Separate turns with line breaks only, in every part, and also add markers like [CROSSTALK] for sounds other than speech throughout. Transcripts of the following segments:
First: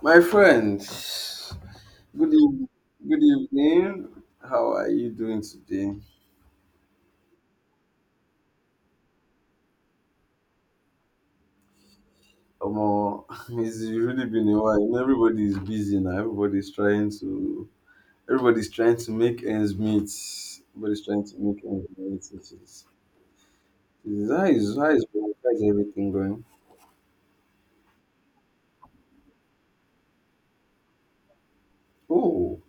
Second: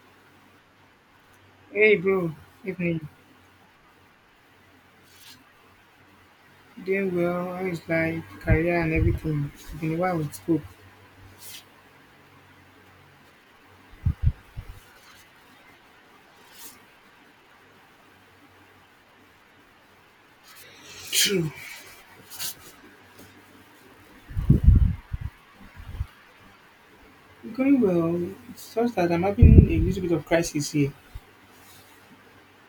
My friend,
Hey
good
bro,
evening.
evening.
Good evening. How are you doing today?
Doing well. How is life, career, and everything? It's been a while we spoke.
Omo, [LAUGHS] it's really been a while. Everybody is busy now. Everybody's trying to. Everybody's trying to make ends meet. Everybody's trying to
True.
make ends meet. It is. How is everything going?
Going well. It's just that I'm having a little bit of crisis here.
Oh,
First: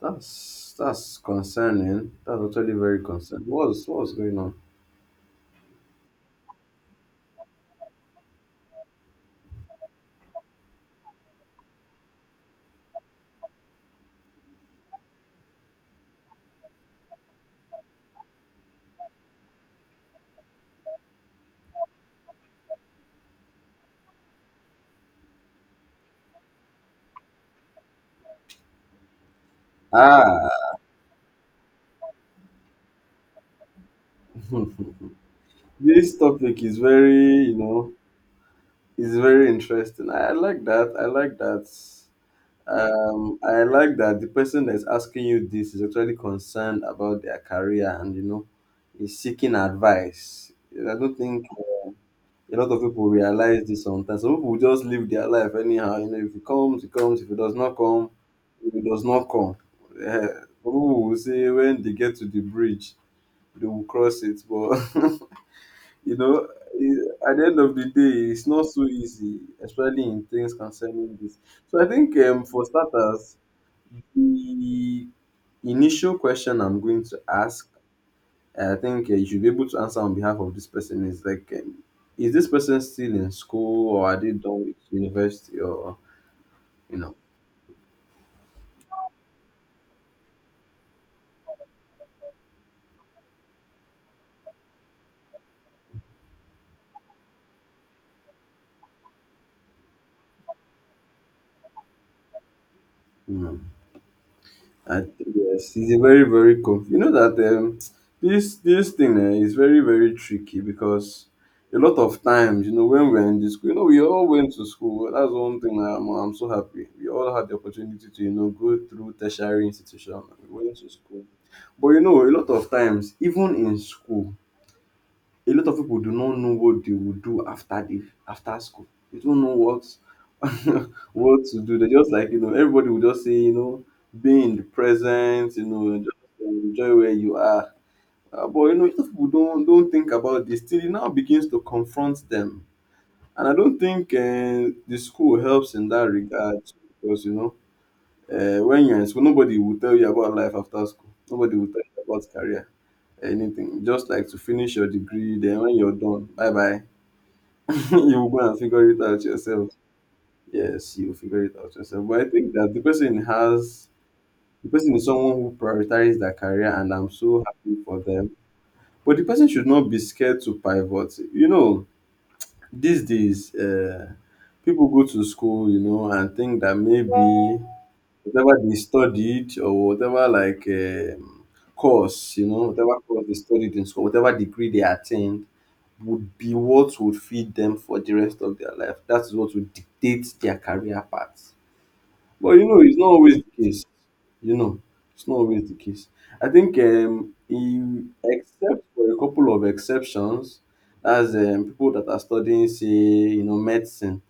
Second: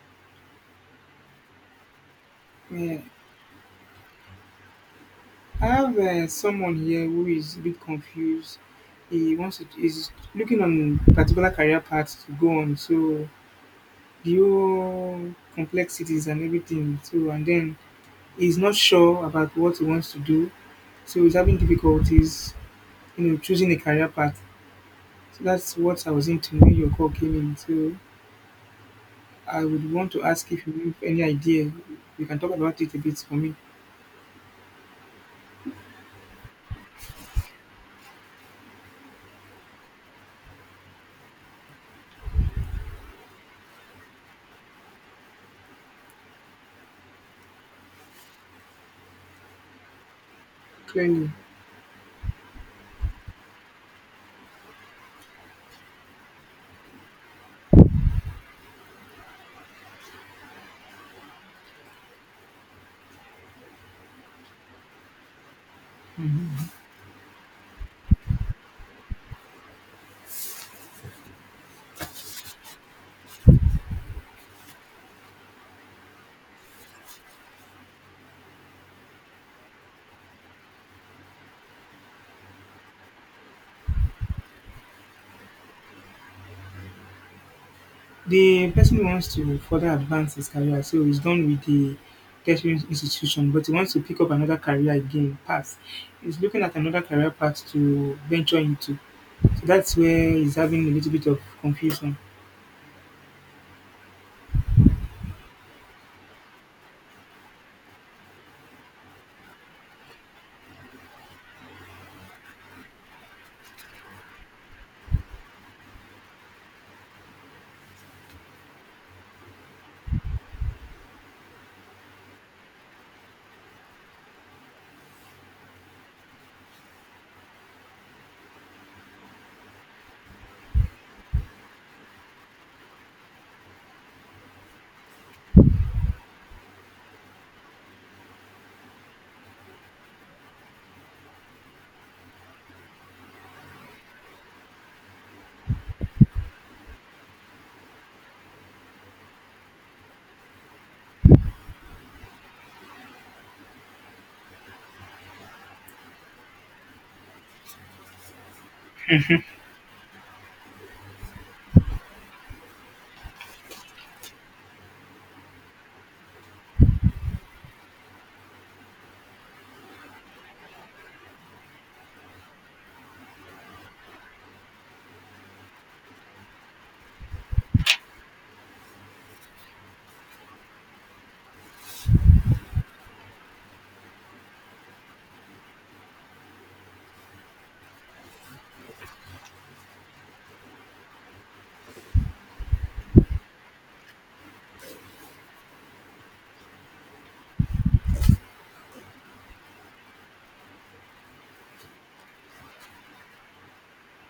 that's concerning. That's actually
Yeah.
very concerning. What's going on?
I have someone here who is a bit confused. He wants to is looking on particular career path to go on. So the whole complexities and everything. So and then he's not sure about what he wants to do. So he's having difficulties, you know, choosing a career path. So that's what I was into when your call came in. So I would want to ask if
Ah,
you have any idea. You can talk about it a bit for me.
[LAUGHS] this topic is very. It's very interesting. I like that. I like that. I like that the person that's asking you this is actually concerned about their career and is seeking advice. I don't
Clearly,
think a lot of people realize this sometimes. Some people just live their life anyhow. You know, if it comes, it comes. If it does not come, if it does not come. Some people will say when they get to the bridge, they will cross it, but [LAUGHS] you know, at the end of the day, it's not so easy, especially in things concerning this. So I think for starters, the initial question I'm going to ask, I think you should be able to answer on behalf of this person is like, is this person still in school or are they done with university or you know,
the person who wants to further advance his career, so he's done with the tertiary institution, but he wants to pick up another career again, path. He's looking at another career path to venture into. So that's where he's having a little bit of confusion.
you know? Yes, it's a very, very cool. You know that this thing is very, very tricky because a lot of times, when we're in the school, we all went to school. That's one thing I'm so happy. We all had the opportunity to, go through tertiary institution. We went to school. But, a lot of times, even in school, a lot of people do not know what they will do after school. They don't know what [LAUGHS] what to do. They just like everybody will just say be in the present. Just enjoy where you are. But if people don't think about this, still it now begins to confront them, and I don't think the school helps in that regard because when you're in school, nobody will tell you about life after school. Nobody will tell you about career, anything. Just like to finish your degree, then when you're done, bye bye. [LAUGHS] You go and figure it out yourself. Yes, you figure it out yourself. But I think that the person is someone who prioritizes their career, and I'm so happy for them. But the person should not be scared to pivot. These days, people go to school, and think that maybe whatever they studied or whatever like course, whatever course they studied in school, whatever degree they attained would be what would feed them for the rest of their life. That is what would dictate their career path. But it's not always the case. You know, it's not always the case. I think, except for a couple of exceptions, as people that are studying, say, medicine.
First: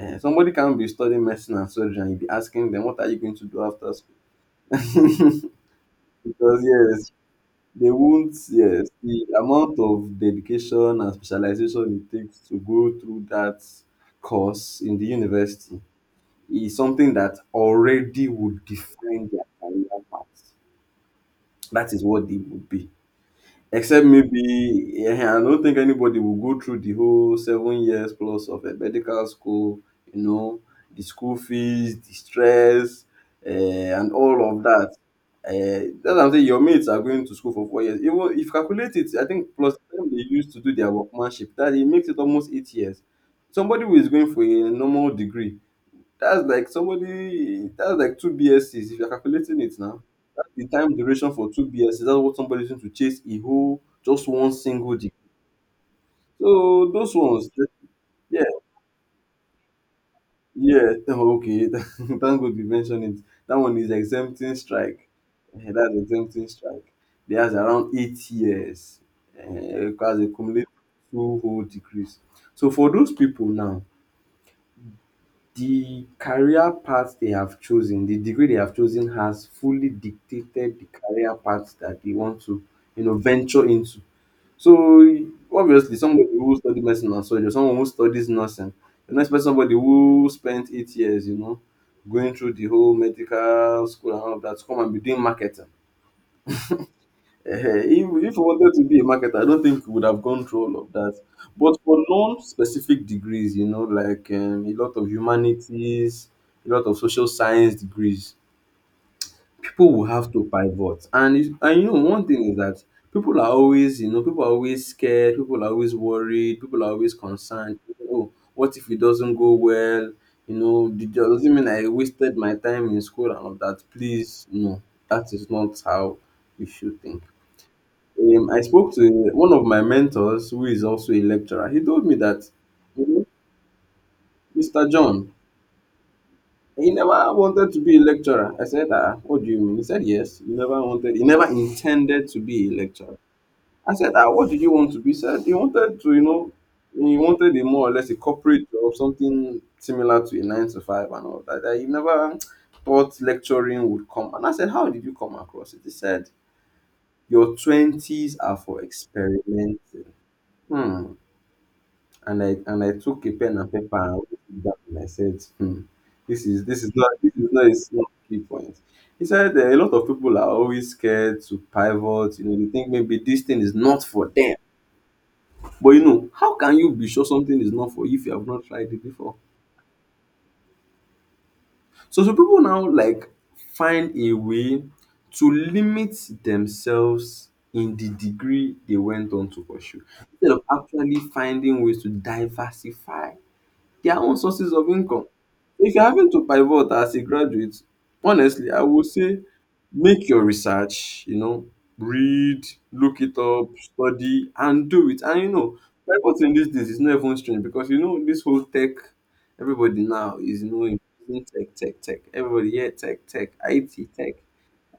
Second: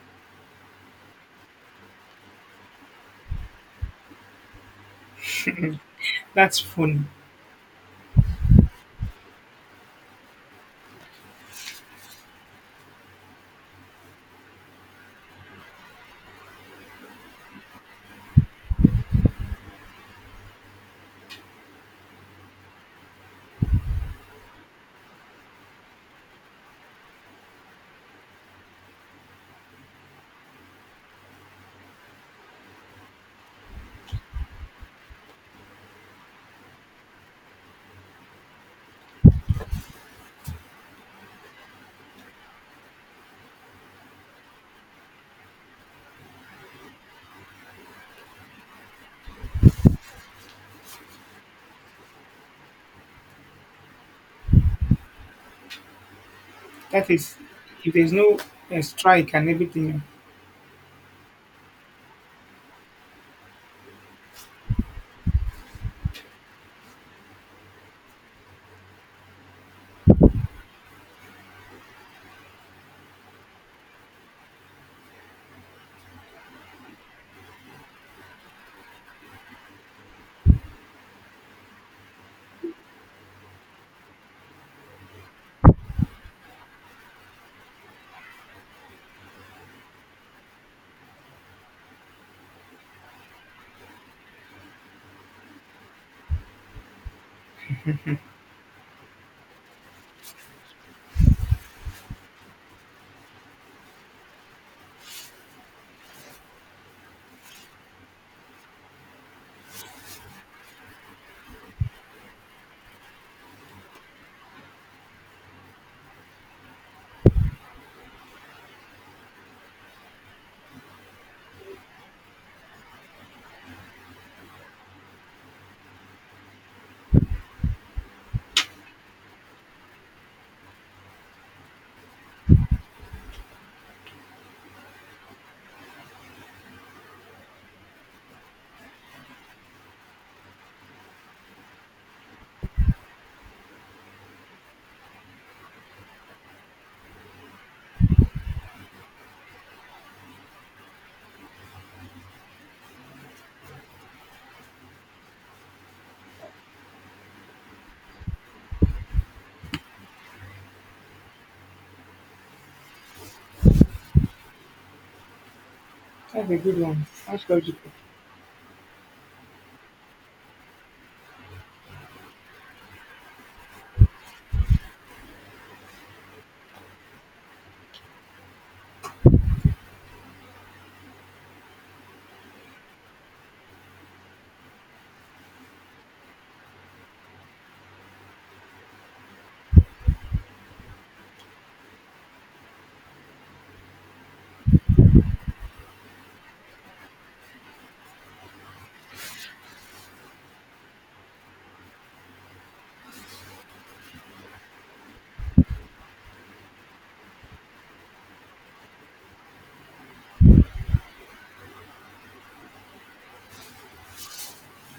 Somebody can be studying medicine and surgery and you be asking them, what are you going to do after school? [LAUGHS]
That's
Because
funny.
yes, they won't, yes, the amount of dedication and specialization it takes to go through that course in the university is something that already would define their career path. That is what they would be. Except maybe, I don't think anybody will go through the whole 7 years plus of a medical school, you know, the school fees, the stress, and all of that. That's what I'm saying. Your mates are going to school for 4 years. Even if you calculate it, I think plus the time they used to do their workmanship, that it makes it almost 8 years. Somebody who is going for a normal degree, that's like two BScs if you're calculating it now the time duration for two BS is that what somebody using to chase a whole just one single degree. So
That
those
is,
ones,
if there's no
yeah,
strike and everything.
yeah, [LAUGHS] okay. [LAUGHS] Thank God you mentioned it. That one is exempting strike. That's exempting strike. There's around 8 years because they accumulate two whole degrees. So for those people now, the career path they have chosen, the degree they have chosen has fully dictated the career path that they want to, venture into. So obviously, somebody who studied medicine and surgery, someone who studies nursing, you don't expect somebody who spent 8 years, going through the whole medical school and all of that to come and be doing marketing. Ehen, If you wanted to be a marketer, I don't think you would have gone through all of that. But for non-specific degrees, like a lot of humanities, a lot of social science degrees, people will have to pivot. And one thing is that people are always scared, people are always worried, people are always concerned. Oh, what if it doesn't go well? Does it mean I wasted my time in school and all that? Please, no, that is not how you should think. I spoke to one of my mentors who is also a lecturer. He told me that, you know, Mr. John, he never wanted to be a lecturer. I said, ah, what do you mean? He said, yes. He never intended to be a lecturer. I said, ah, what did you want to be? He said, he wanted to, you know, he wanted a more or less a corporate job, something similar to a nine to five and all that. That he never thought lecturing would come. And I said, how did you come across it? He said, your 20s are for experimenting. Hmm and I took a pen and paper and wrote it down. And I said, hmm,
That's a good one.
this
That's
is not a
logical.
small key point. He said a lot of people are always scared to pivot. They think maybe this thing is not for them. But how can you be sure something is not for you if you have not tried it before? So people now like find a way to limit themselves in the degree they went on to pursue instead of actually finding ways to diversify their own sources of income. If you're having to pivot as a graduate, honestly, I would say make your research, read, look it up, study, and do it. And pivoting these days is not even strange because this whole tech, everybody now is knowing tech, tech, tech. Everybody, yeah, tech, tech, IT, tech.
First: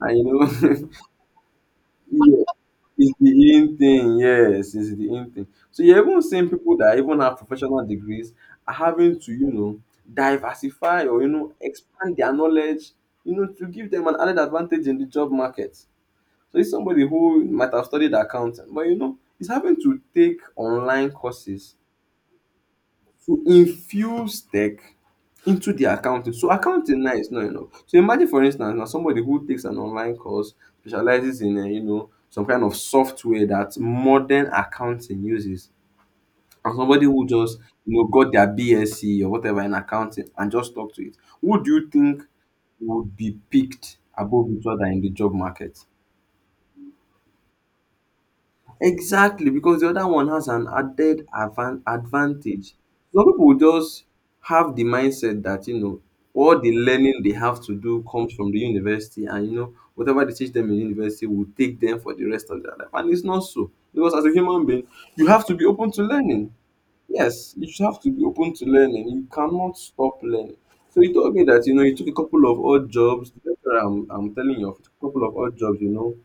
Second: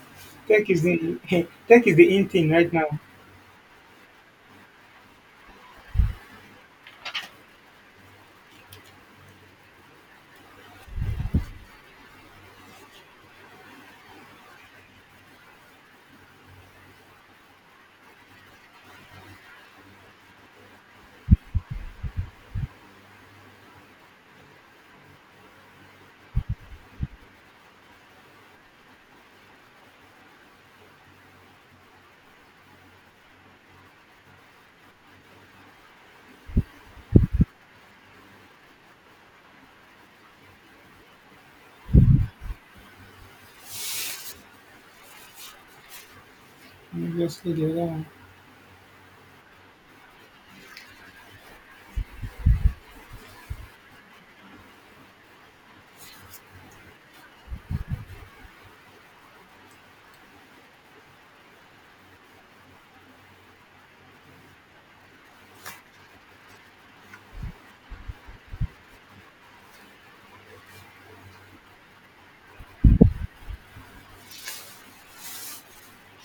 And
Tech is the [LAUGHS] tech is the in
know,
thing right now.
[LAUGHS] It's the in thing, yes, it's the in thing. So you're even seeing people that even have professional degrees are having to, diversify or expand their knowledge, to give them an added advantage in the job market. So it's somebody who might have studied accounting, but is having to take online courses to infuse tech into their accounting. So accounting now is not enough. So imagine for instance now somebody who takes an online course, specializes in some kind of software that modern accounting uses and somebody who just got their BSc or whatever in accounting and just stuck to it. Who do you think would be picked above each other in the job market?
Obviously, the other one.
Exactly, because the other one has an added advantage. Some people just have the mindset that, all the learning they have to do comes from the university and, whatever they teach them in university will take them for the rest of their life. And it's not so. Because as a human being, you have to be open to learning. Yes, you should have to be open to learning. You cannot stop learning. So he told me that, he took a couple of odd jobs. That's what I'm telling you, he took a couple of odd jobs,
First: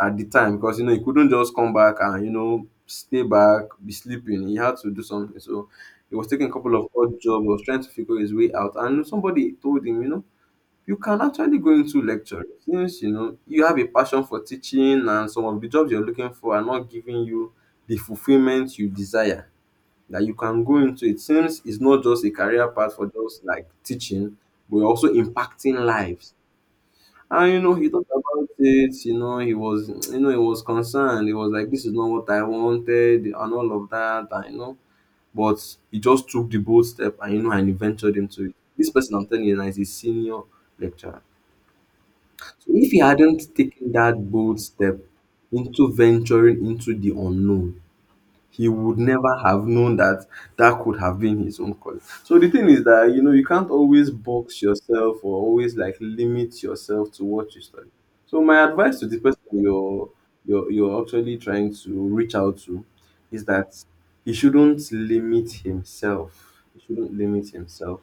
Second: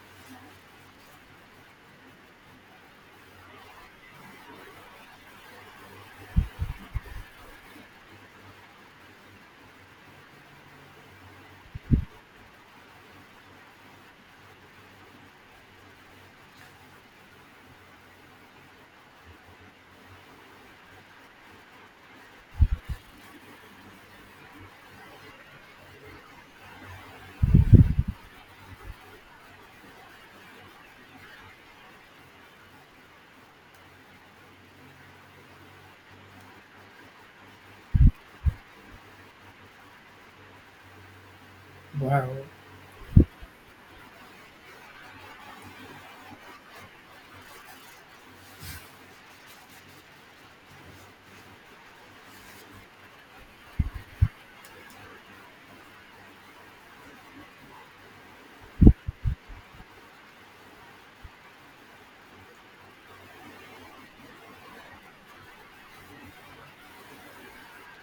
at the time because, he couldn't just come back and, stay back, be sleeping. He had to do something. So he was taking a couple of odd jobs, was trying to figure his way out. And somebody told him, you can actually go into lecture since, you have a passion for teaching and some of the jobs you're looking for are not giving you the fulfillment you desire that you can go into it since it's not just a career path for just like teaching, but you're also impacting lives. And he talked about it, he was concerned. He was like, "This is not what I wanted and all of that," and you know. But he just took the bold step and you know and he ventured into it. This person I'm telling you now is a senior lecturer.
Wow.
So if he hadn't taken that bold step into venturing into the unknown, he would never have known that that could have been his own calling. So the thing is that you know you can't always box yourself or always like limit yourself to what you study. So my advice to the person you're actually trying to reach out to is that he shouldn't limit himself. He shouldn't limit himself.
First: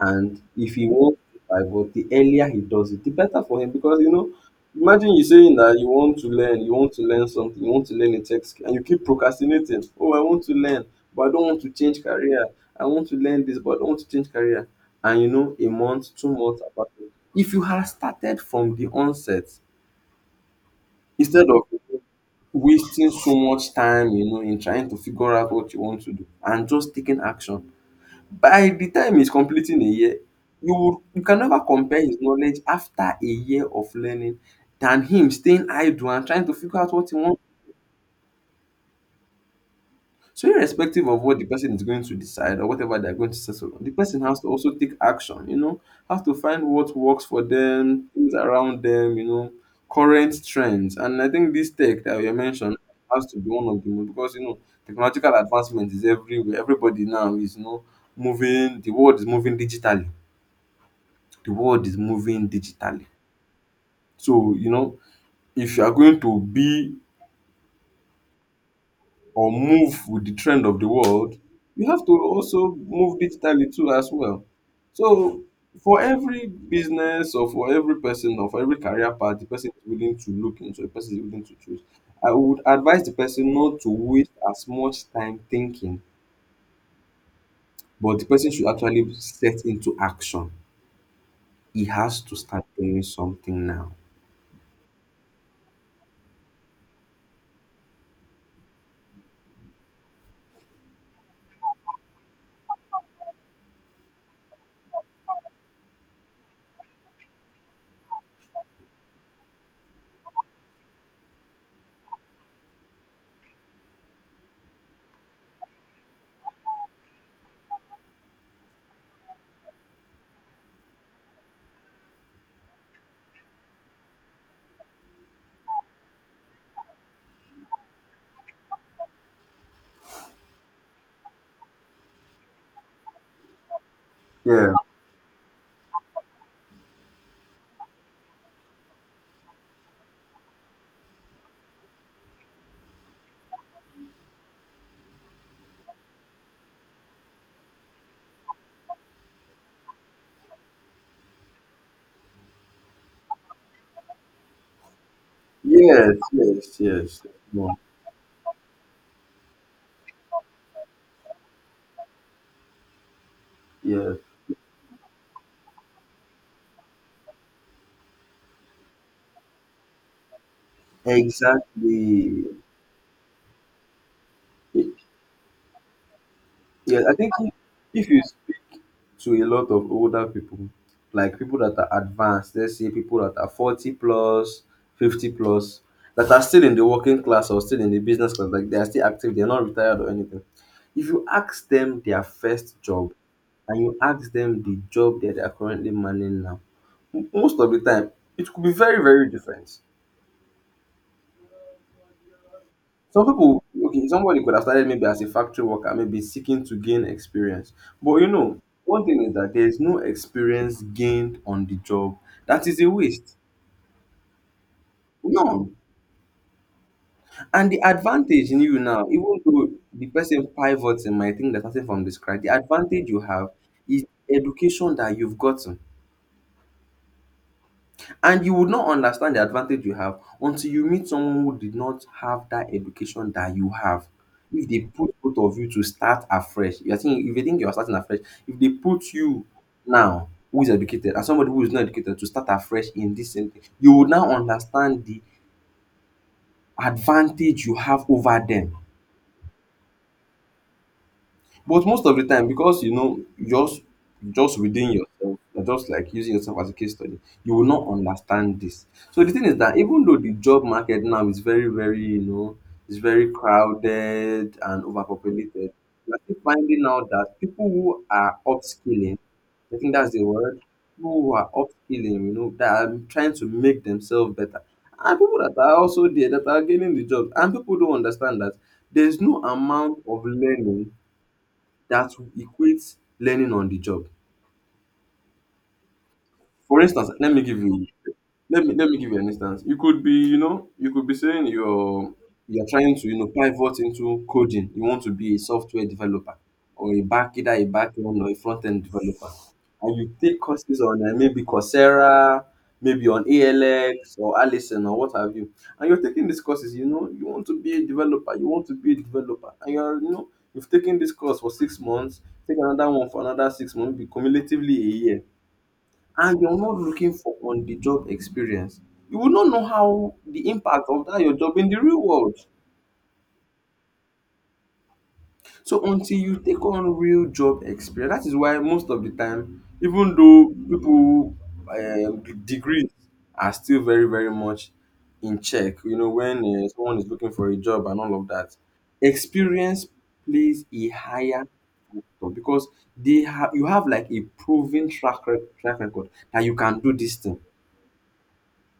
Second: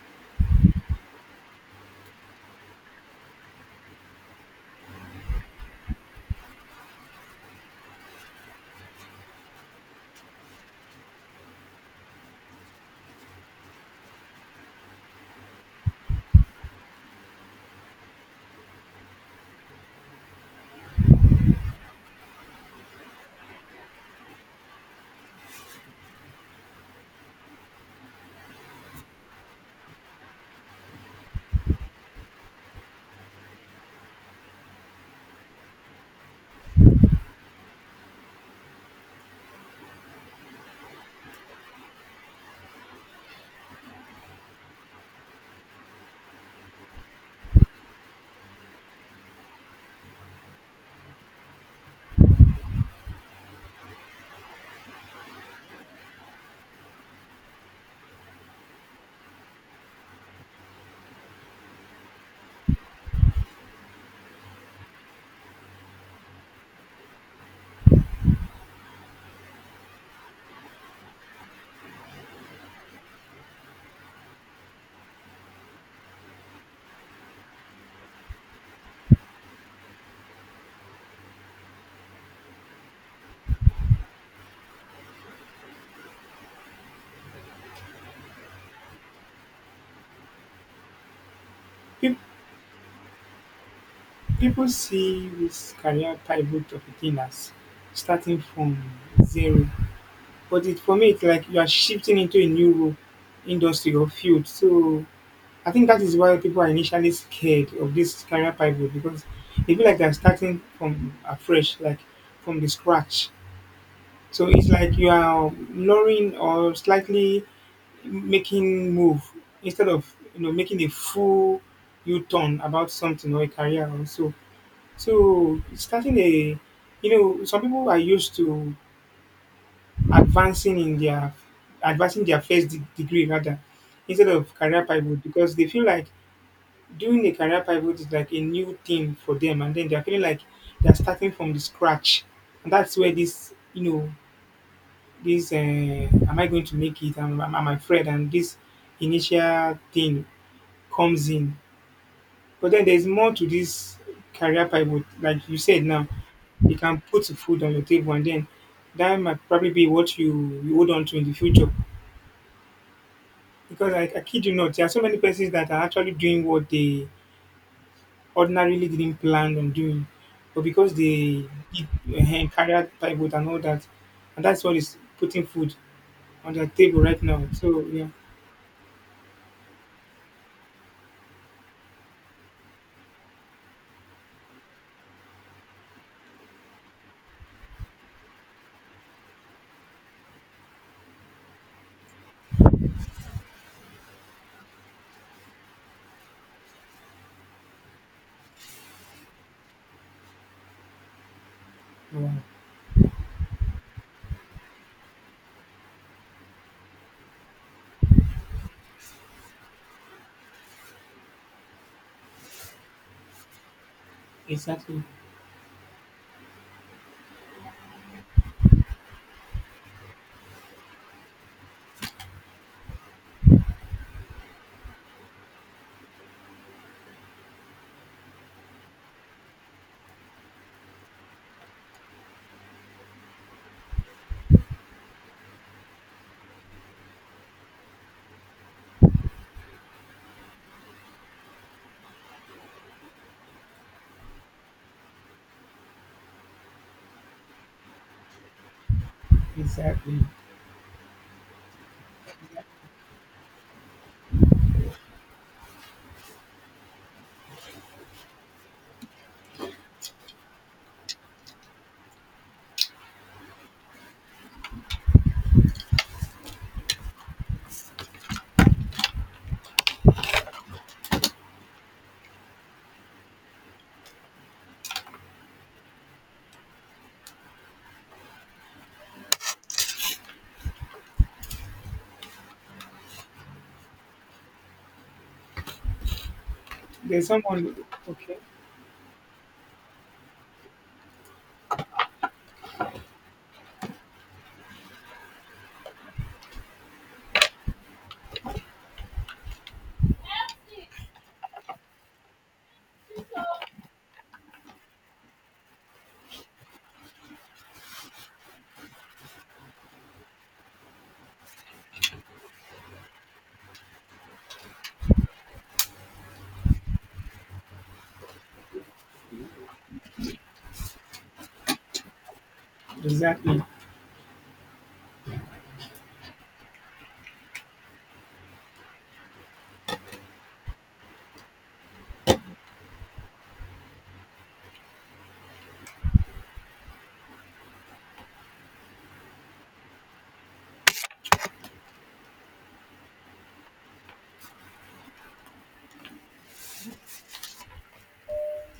And if he wants to divert, the earlier he does it, the better for him because imagine you saying that you want to learn, you want to learn something, you want to learn a tech skill, and you keep procrastinating. Oh, I want to learn, but I don't want to change career. I want to learn this, but I don't want to change career. And you know, a month, 2 months apart. If you had started from the onset, instead of wasting so much time, you know, in trying to figure out what you want to do and just taking action, by the time he's completing a year, you can never compare his knowledge after a year of learning than him staying idle and trying to figure out what he wants. So irrespective of what the person is going to decide or whatever they're going to settle on, the person has to also take action, you know, has to find what works for them, things around them, you know, current trends. And I think this tech that you mentioned has to be one of them because you know technological advancement is everywhere. Everybody now is moving, the world is moving digitally. The world is moving digitally. So, you know, if you are going to be or move with the trend of the world, you have to also move digitally too as well. So for every business or for every person or for every career path, the person is willing to look into, the person is willing to choose. I would advise the person not to waste as much time thinking, but the person should actually set into action. He
Pe-
has to start doing something now.
People see this career pivot of a thing as starting from zero, but it for me it's like you are shifting into a new role, industry or field. So I think that is why people are initially scared of this career pivot because they feel like they are starting from afresh, like from the scratch. So it's like you are lowering or slightly making move instead of you know making a full u-turn about something or a career or so so starting a you know some people are used to advancing in their advancing their first degree rather instead of
Yeah.
career pivot because they feel like doing a career pivot is like a new thing for them and then they're feeling like they're starting from the scratch. And that's where this you know this am I going to make it I am, I am I afraid and this initial thing comes in. But then there's more to this career pivot, like you said now.
Yes,
You
yes,
can
yes.
put food
Yeah.
on the table and then that might probably be what you hold on to in the future. Because
Yeah,
I kid you not, there are so many persons that are actually doing what they ordinarily didn't plan on doing. But because they did
exactly.
career pivot and all that, and that's what is putting food on their table
Yeah, I
right
think
now. So yeah.
if you speak to a lot of older people, like people that are advanced, let's say people that are 40 plus, 50 plus, that are still in the working class or still in the business class, like they are still active, they're not retired or anything. If you ask them their first job and you ask them the job that they are currently manning now, most of the time it could be very, very different.
Wow.
Some people, okay, somebody could have started maybe as a factory worker, maybe seeking to gain experience. But you know, one thing is that there is no experience gained on the job that is a waste.
Exactly.
No. And the advantage in you now, even though the person pivoting might think that starting from the scratch, the advantage you have is education that you've gotten. And you would not understand the advantage you have until you meet someone who did not have that education that you have. If they put both of you to start afresh, you are think if you think you are starting afresh, if they put you now who is educated and somebody who is not educated to start afresh in this same thing, you would now understand the advantage you have over them.
Exactly.
But most of the time, because you know, just just within yourself, you're just like using yourself as a case study, you will not understand this. So the thing is that even though the job market now is very, very, you know, it's very crowded and overpopulated, we're still finding out that people who are upskilling, I think that's the word, people who are upskilling, you know, that are trying to make themselves better. And people that are also there that are gaining the job, and people don't understand that there's no amount of learning that equates learning on the job. For instance,
There's
let me give you
someone okay,
let me let me give you an instance. You could be, you know, you could be saying you're trying to, you know, pivot into coding. You want to be a software developer or a back, either a back end or a front end developer. And you take courses on maybe Coursera, maybe on ALX or Allison or what have you. And you're taking these courses, you know, you want to be a developer, you want to be a developer. And you're, you know, you've taken this course for 6 months, take another one for another 6 months, be cumulatively a year and you're not looking for on the job experience, you will not know how the impact of that your job in the real world.
exactly.
So until you take on real job experience, that is why most of the time, even though people degrees are still very very much in check, you know, when someone is looking for a job and all of that, experience plays a higher factor because they have you have like a proven track track record that you can do this thing.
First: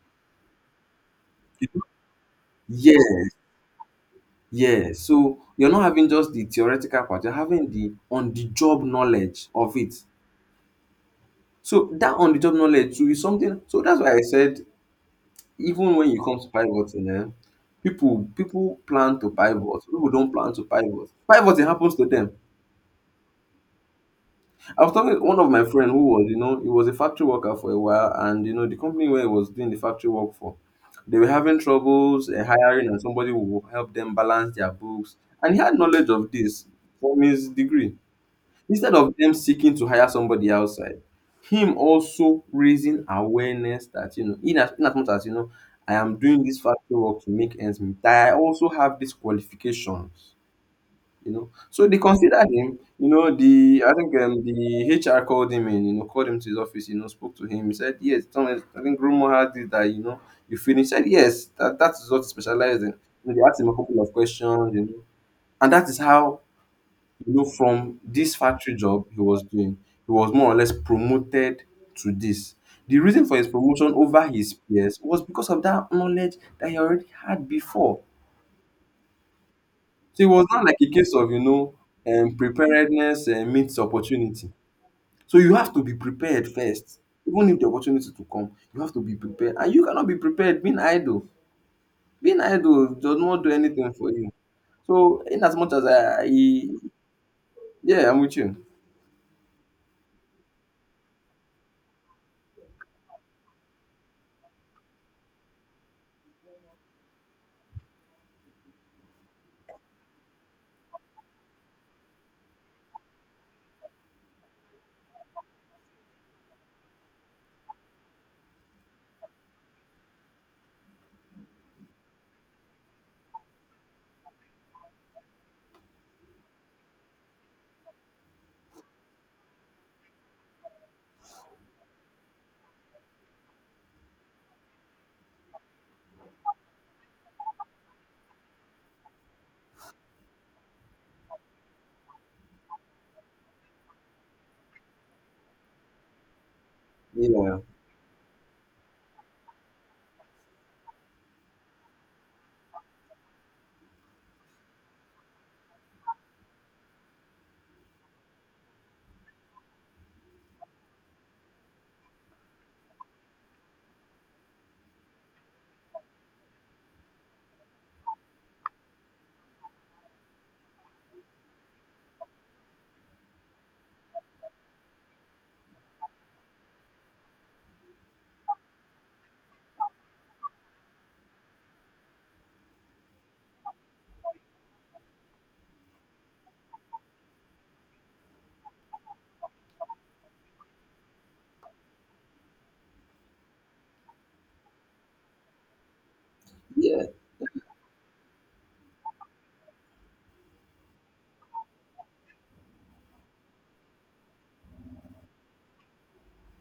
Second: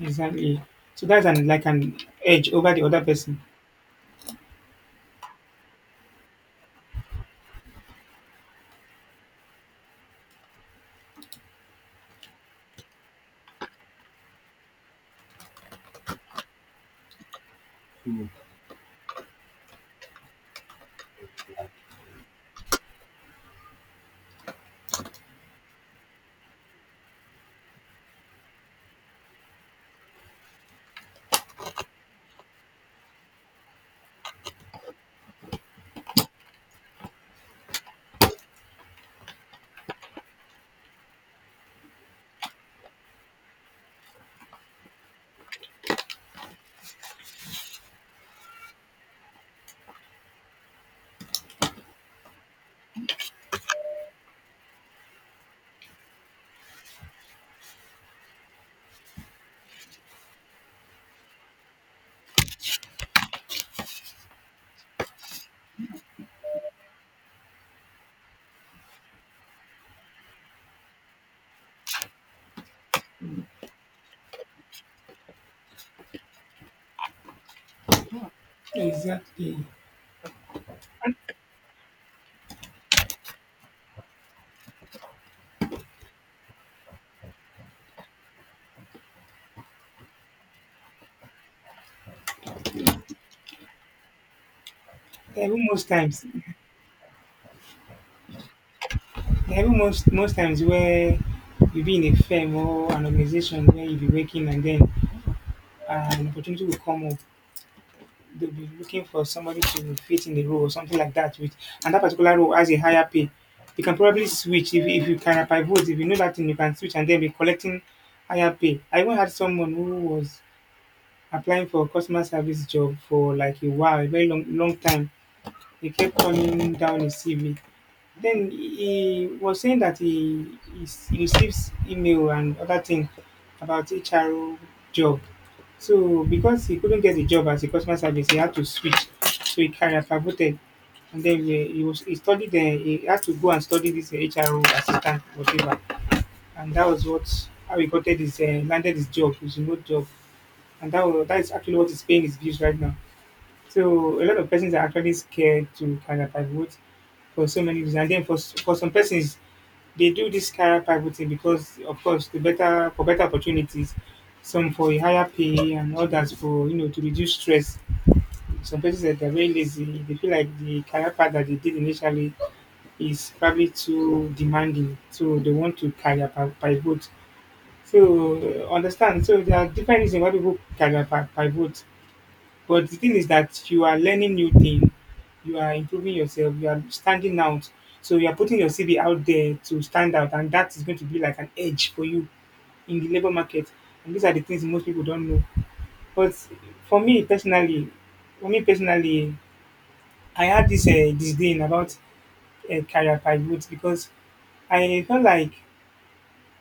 Exactly. So that's an like
You do-
an edge over the
Yes,
other person.
yeah, so you're not having just the theoretical part, you're having the on the job knowledge of it. So that on the job knowledge too is something, so that's why I said even when you come to pivoting, eh, people plan to pivot, people don't plan to pivot. Pivoting happens to them. I was talking to one of my friend who was, you know, he was a factory worker for a while and you know the company where he was doing the factory work for, they were having troubles hiring and somebody who will help them balance their books. And he had knowledge of this from his degree. Instead of them seeking to hire somebody outside, him also raising awareness that, you know, in as much as, you know, I am doing this factory work to make ends meet, that I also have these qualifications, you know. So they considered him, you know, I think the HR called him in, you know, called him to his office, you know, spoke to him. He said, "Yes, Thomas, I think rumor had it that, you know, you finished." He said, "Yes, that, that is what he specialized in." You know, they asked him a couple of questions, you know, and that is how, you know, from this factory job he was doing, he was more or less promoted to this. The reason for his promotion over his peers was because of that knowledge that he already had before.
Exactly.
So it was not like a case of, you know, preparedness meets opportunity. So you have to be prepared first. Even if the opportunity to come, you have to be prepared. And you cannot be prepared being idle. Being idle does not do anything for you. So in
There
as much as
most
I,
times
I yeah, I'm with you.
there most times where you be in a firm or an organization where you be working and then an opportunity will come up. They'll be looking for somebody to fit in the role or something like that with and that particular role has a higher pay. You can probably switch if you can pivot, if you know that thing you can switch and then be collecting higher pay. I even had someone who was applying for customer service job for like a while, a very long time. He kept turning down his CV. Then he was saying that he receives email and other thing about HR job. So because he couldn't get a job as a customer service, he had to switch. So he career pivoted, and then he studied. He had to go and study this HR assistant, whatever, and that was what
Yeah,
how he got his landed his job, his remote job, and that is actually what is paying his bills right now. So a lot of persons are actually scared to carry a pivot for so many reasons. And then for for some persons, they do this career pivoting because, of course, the better for better opportunities, some for a higher pay, and others for you know to reduce stress. Some persons that they're very lazy. They feel like the career path that they did initially is probably too demanding, so they want to career pivot. So understand. So there are different reasons why people career pivot. But the thing is that you are learning new things, you are improving yourself, you are standing out. So you are putting your CV out there to stand out, and that is going to be like an edge for you in the labor market. And these are the things most people don't know. But for
yeah,
me personally, for me personally, I had this disdain about career pivot because I felt like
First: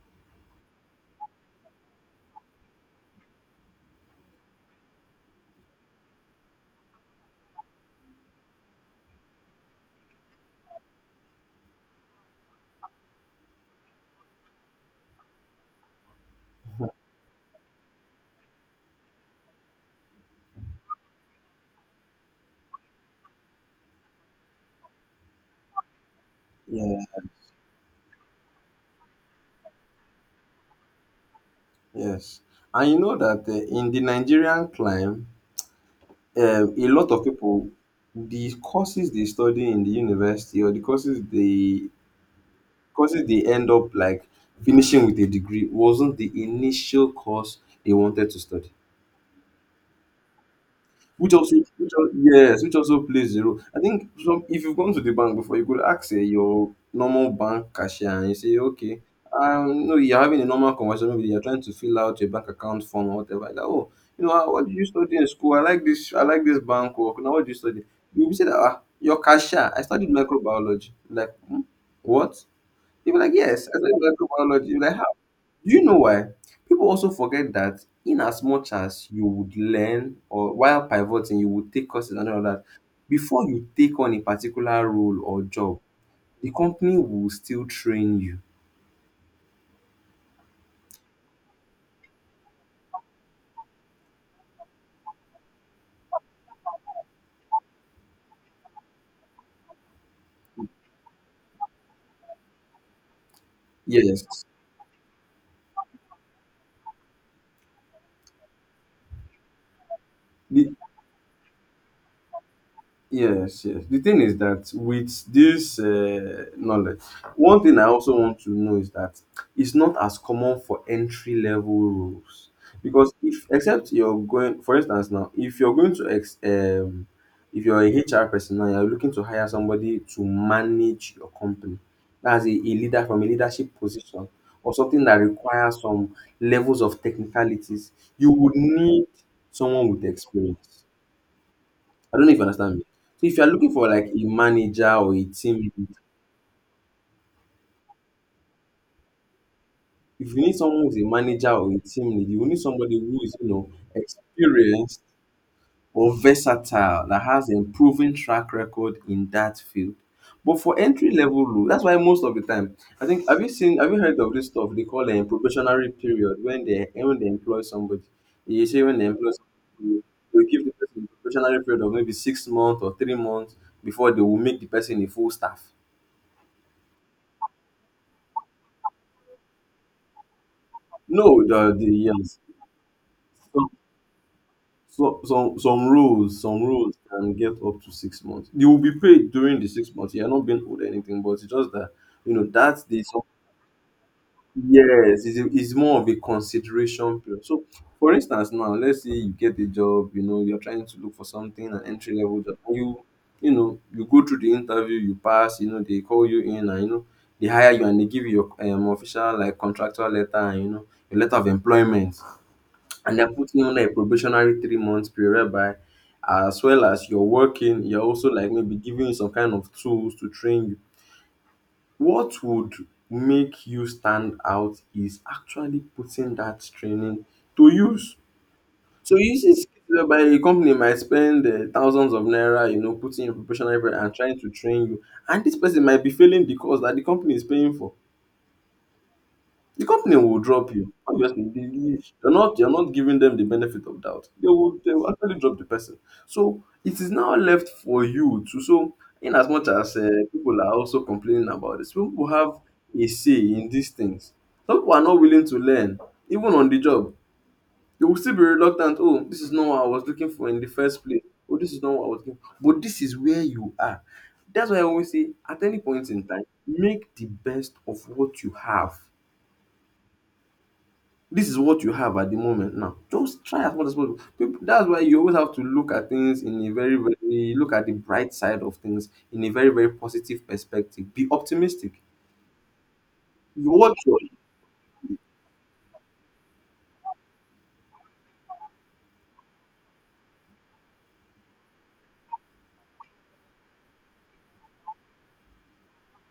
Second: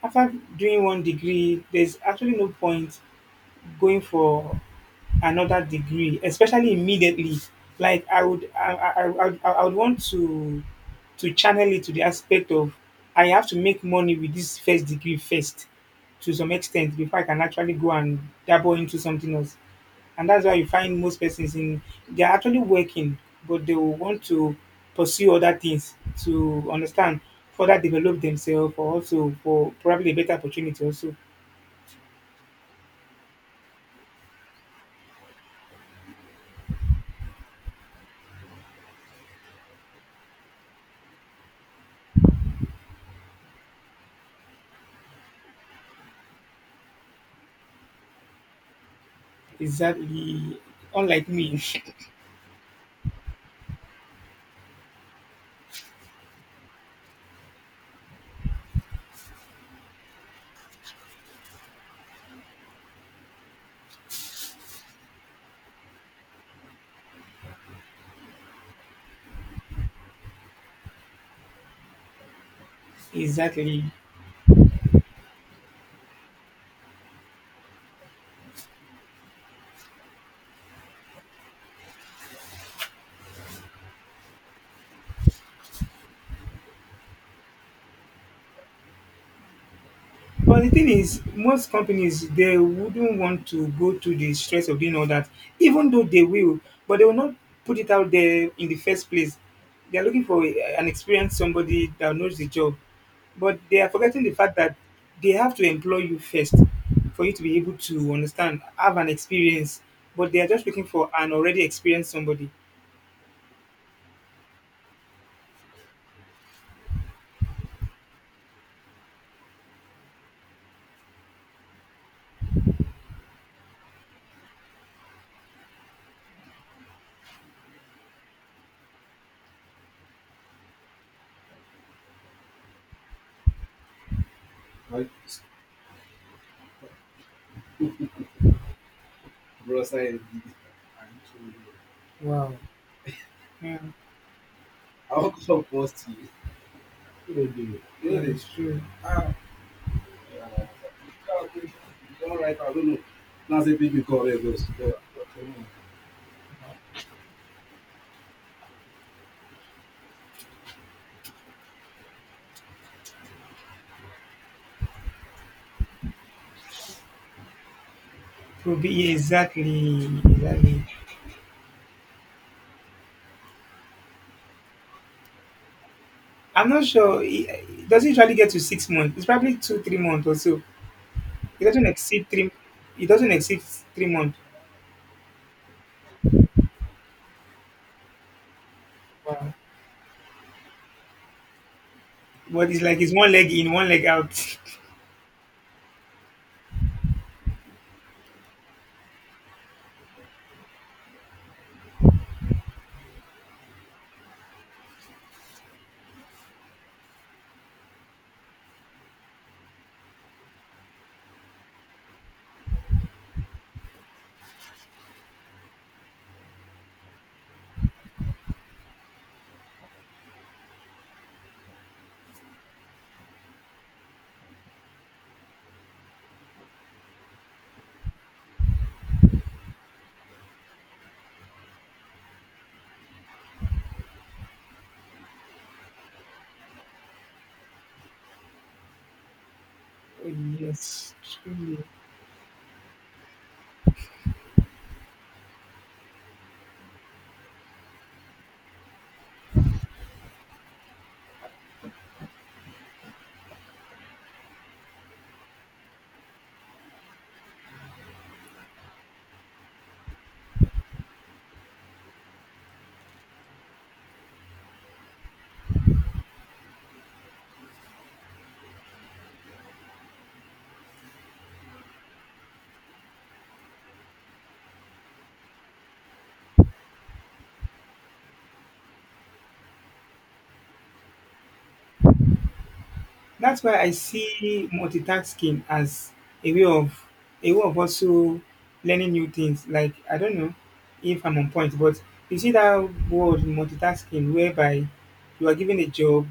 after doing one degree, there's actually no point going for another degree, especially immediately. Like I would, I would want to channel it to the aspect of I have to make money with this first degree first, to some extent, before I can actually go and dabble into something else. And that's why you find most persons in they are actually working, but they will want to pursue other things to
yeah.
understand, further develop themselves, or also for probably a better opportunity. Also,
Yes. And you know that in the Nigerian climb, a lot of people, the courses they study in the university or the courses they end up like finishing with a degree wasn't the initial course they wanted to study.
exactly, unlike
Which also,
me.
which al- yes, which also plays a role. I think, some, if you've gone to the bank before, you could ask eh, your normal bank cashier and you say, okay, no, you're having a normal conversation with, you're trying to fill out your bank account form or whatever. Like, oh, you know, ah, "What did you study in school? I like this. I like this bank work. Now, what do you study?" You will say that ah, your cashier, "I studied microbiology." Like, hmm, what?
[LAUGHS]
You'll be like, yes, I
Exactly.
studied microbiology. You'll be like, do you know why? People also forget that in as much as you would learn or while pivoting, you would take courses and all that, before you take on a particular role or job, the company will still train you.
But the thing is, most companies they wouldn't want to go to the stress of doing all that, even though they will, but they will not put it out there in the first place. They are looking for an experienced somebody that knows the job, but they are forgetting the
Yes.
fact that they have to employ you first for you to be able to understand, have an experience. But they are just
The,
looking for an already experienced somebody.
yes, yes. The thing is that with this knowledge, one thing I also want to know is that it's not as common for entry level roles because if, except you're going, for instance, now if you're going to ex, if you're a HR person now, you're looking to hire somebody to manage your company. That's a leader from a leadership position or something that requires some levels of technicalities. You would need someone with experience. I don't know if you
Wow.
understand me. So if you are looking
Yeah.
for like a manager or a team lead,
Yeah, it's true.
if you need someone who's a manager or a team lead, you will need somebody who is, experienced or versatile that has a proven track record in that field. But for entry level role, that's why most of the time, I think have you heard of this stuff they call a probationary period when they employ somebody. You say when they
Probably
employ somebody,
exactly,
they give the
exactly.
person a probationary period of maybe 6 months or 3 months before they will make the person a full staff.
I'm not sure. It doesn't usually get to 6 months. It's probably two, 3 months or so.
No,
It doesn't
the
exceed
yes.
three. It doesn't exceed
Some,
3 months.
some rules can get up to 6 months. You will be paid
Wow.
during the 6 months. You're not being owed anything, but it's just that
But it's
that's
like
the
it's one leg in, one leg out. [LAUGHS]
yes, it's more of a consideration period. So, for instance, now let's say you get a job, you're trying to look for something, an entry level job, you go through the interview, you pass, they call you in, and they hire you and they give you your official like contractual letter, and a letter of employment. And they're putting on a probationary 3 months period whereby as well as you're working, you're also like maybe giving you some kind of tools to train you. What would make you stand out is actually putting that training to use. So you see skills whereby a company might spend thousands of naira, putting in probationary period and trying to train you. And this person might be failing the course that the company is paying for. The company
Oh,
will drop you.
yes,
Obviously, they
truly.
you're not giving them the benefit of doubt. They will actually drop the person. So it is now left for you to so in as much as people are also complaining about this, people have a say in these things. Some people are not willing to learn, even on the job. They will still be reluctant. Oh, this is not what I was looking for in the first place. Oh, this is not what I was looking for. But this is where you are. That's why I always say, at any point in time, make the best of what you have, this is what you have at the moment now. Just try as much as possible. People, that's why you always have to look at the bright side of things in a very, very positive perspective. Be optimistic.
That's
You
why I
watch your
see multitasking as a way of a way of also learning new things. Like I don't know if I'm on point, but you see that word multitasking, whereby you are given a job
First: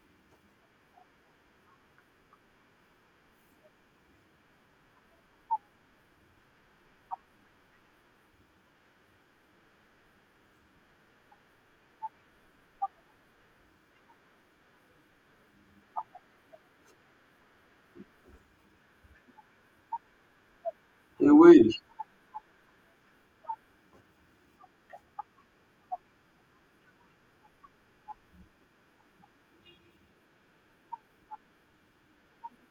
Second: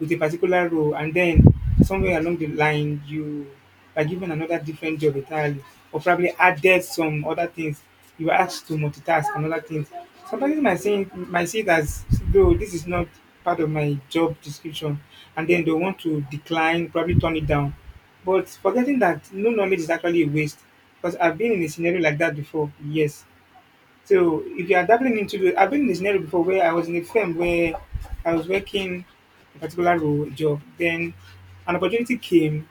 with a particular role, and then somewhere along the line you by given another different job entirely, or probably added some other things. You were asked to multitask and other things. Somebody might say might see it as though this is not part of my job description, and then they want to decline, probably turn it down. But forgetting that no knowledge is actually a waste, because I've been
away
in a scenario like that before. Yes. So if you are dabbling into the, I've been in a scenario before where I was in a firm where I was working a particular role job, then an opportunity came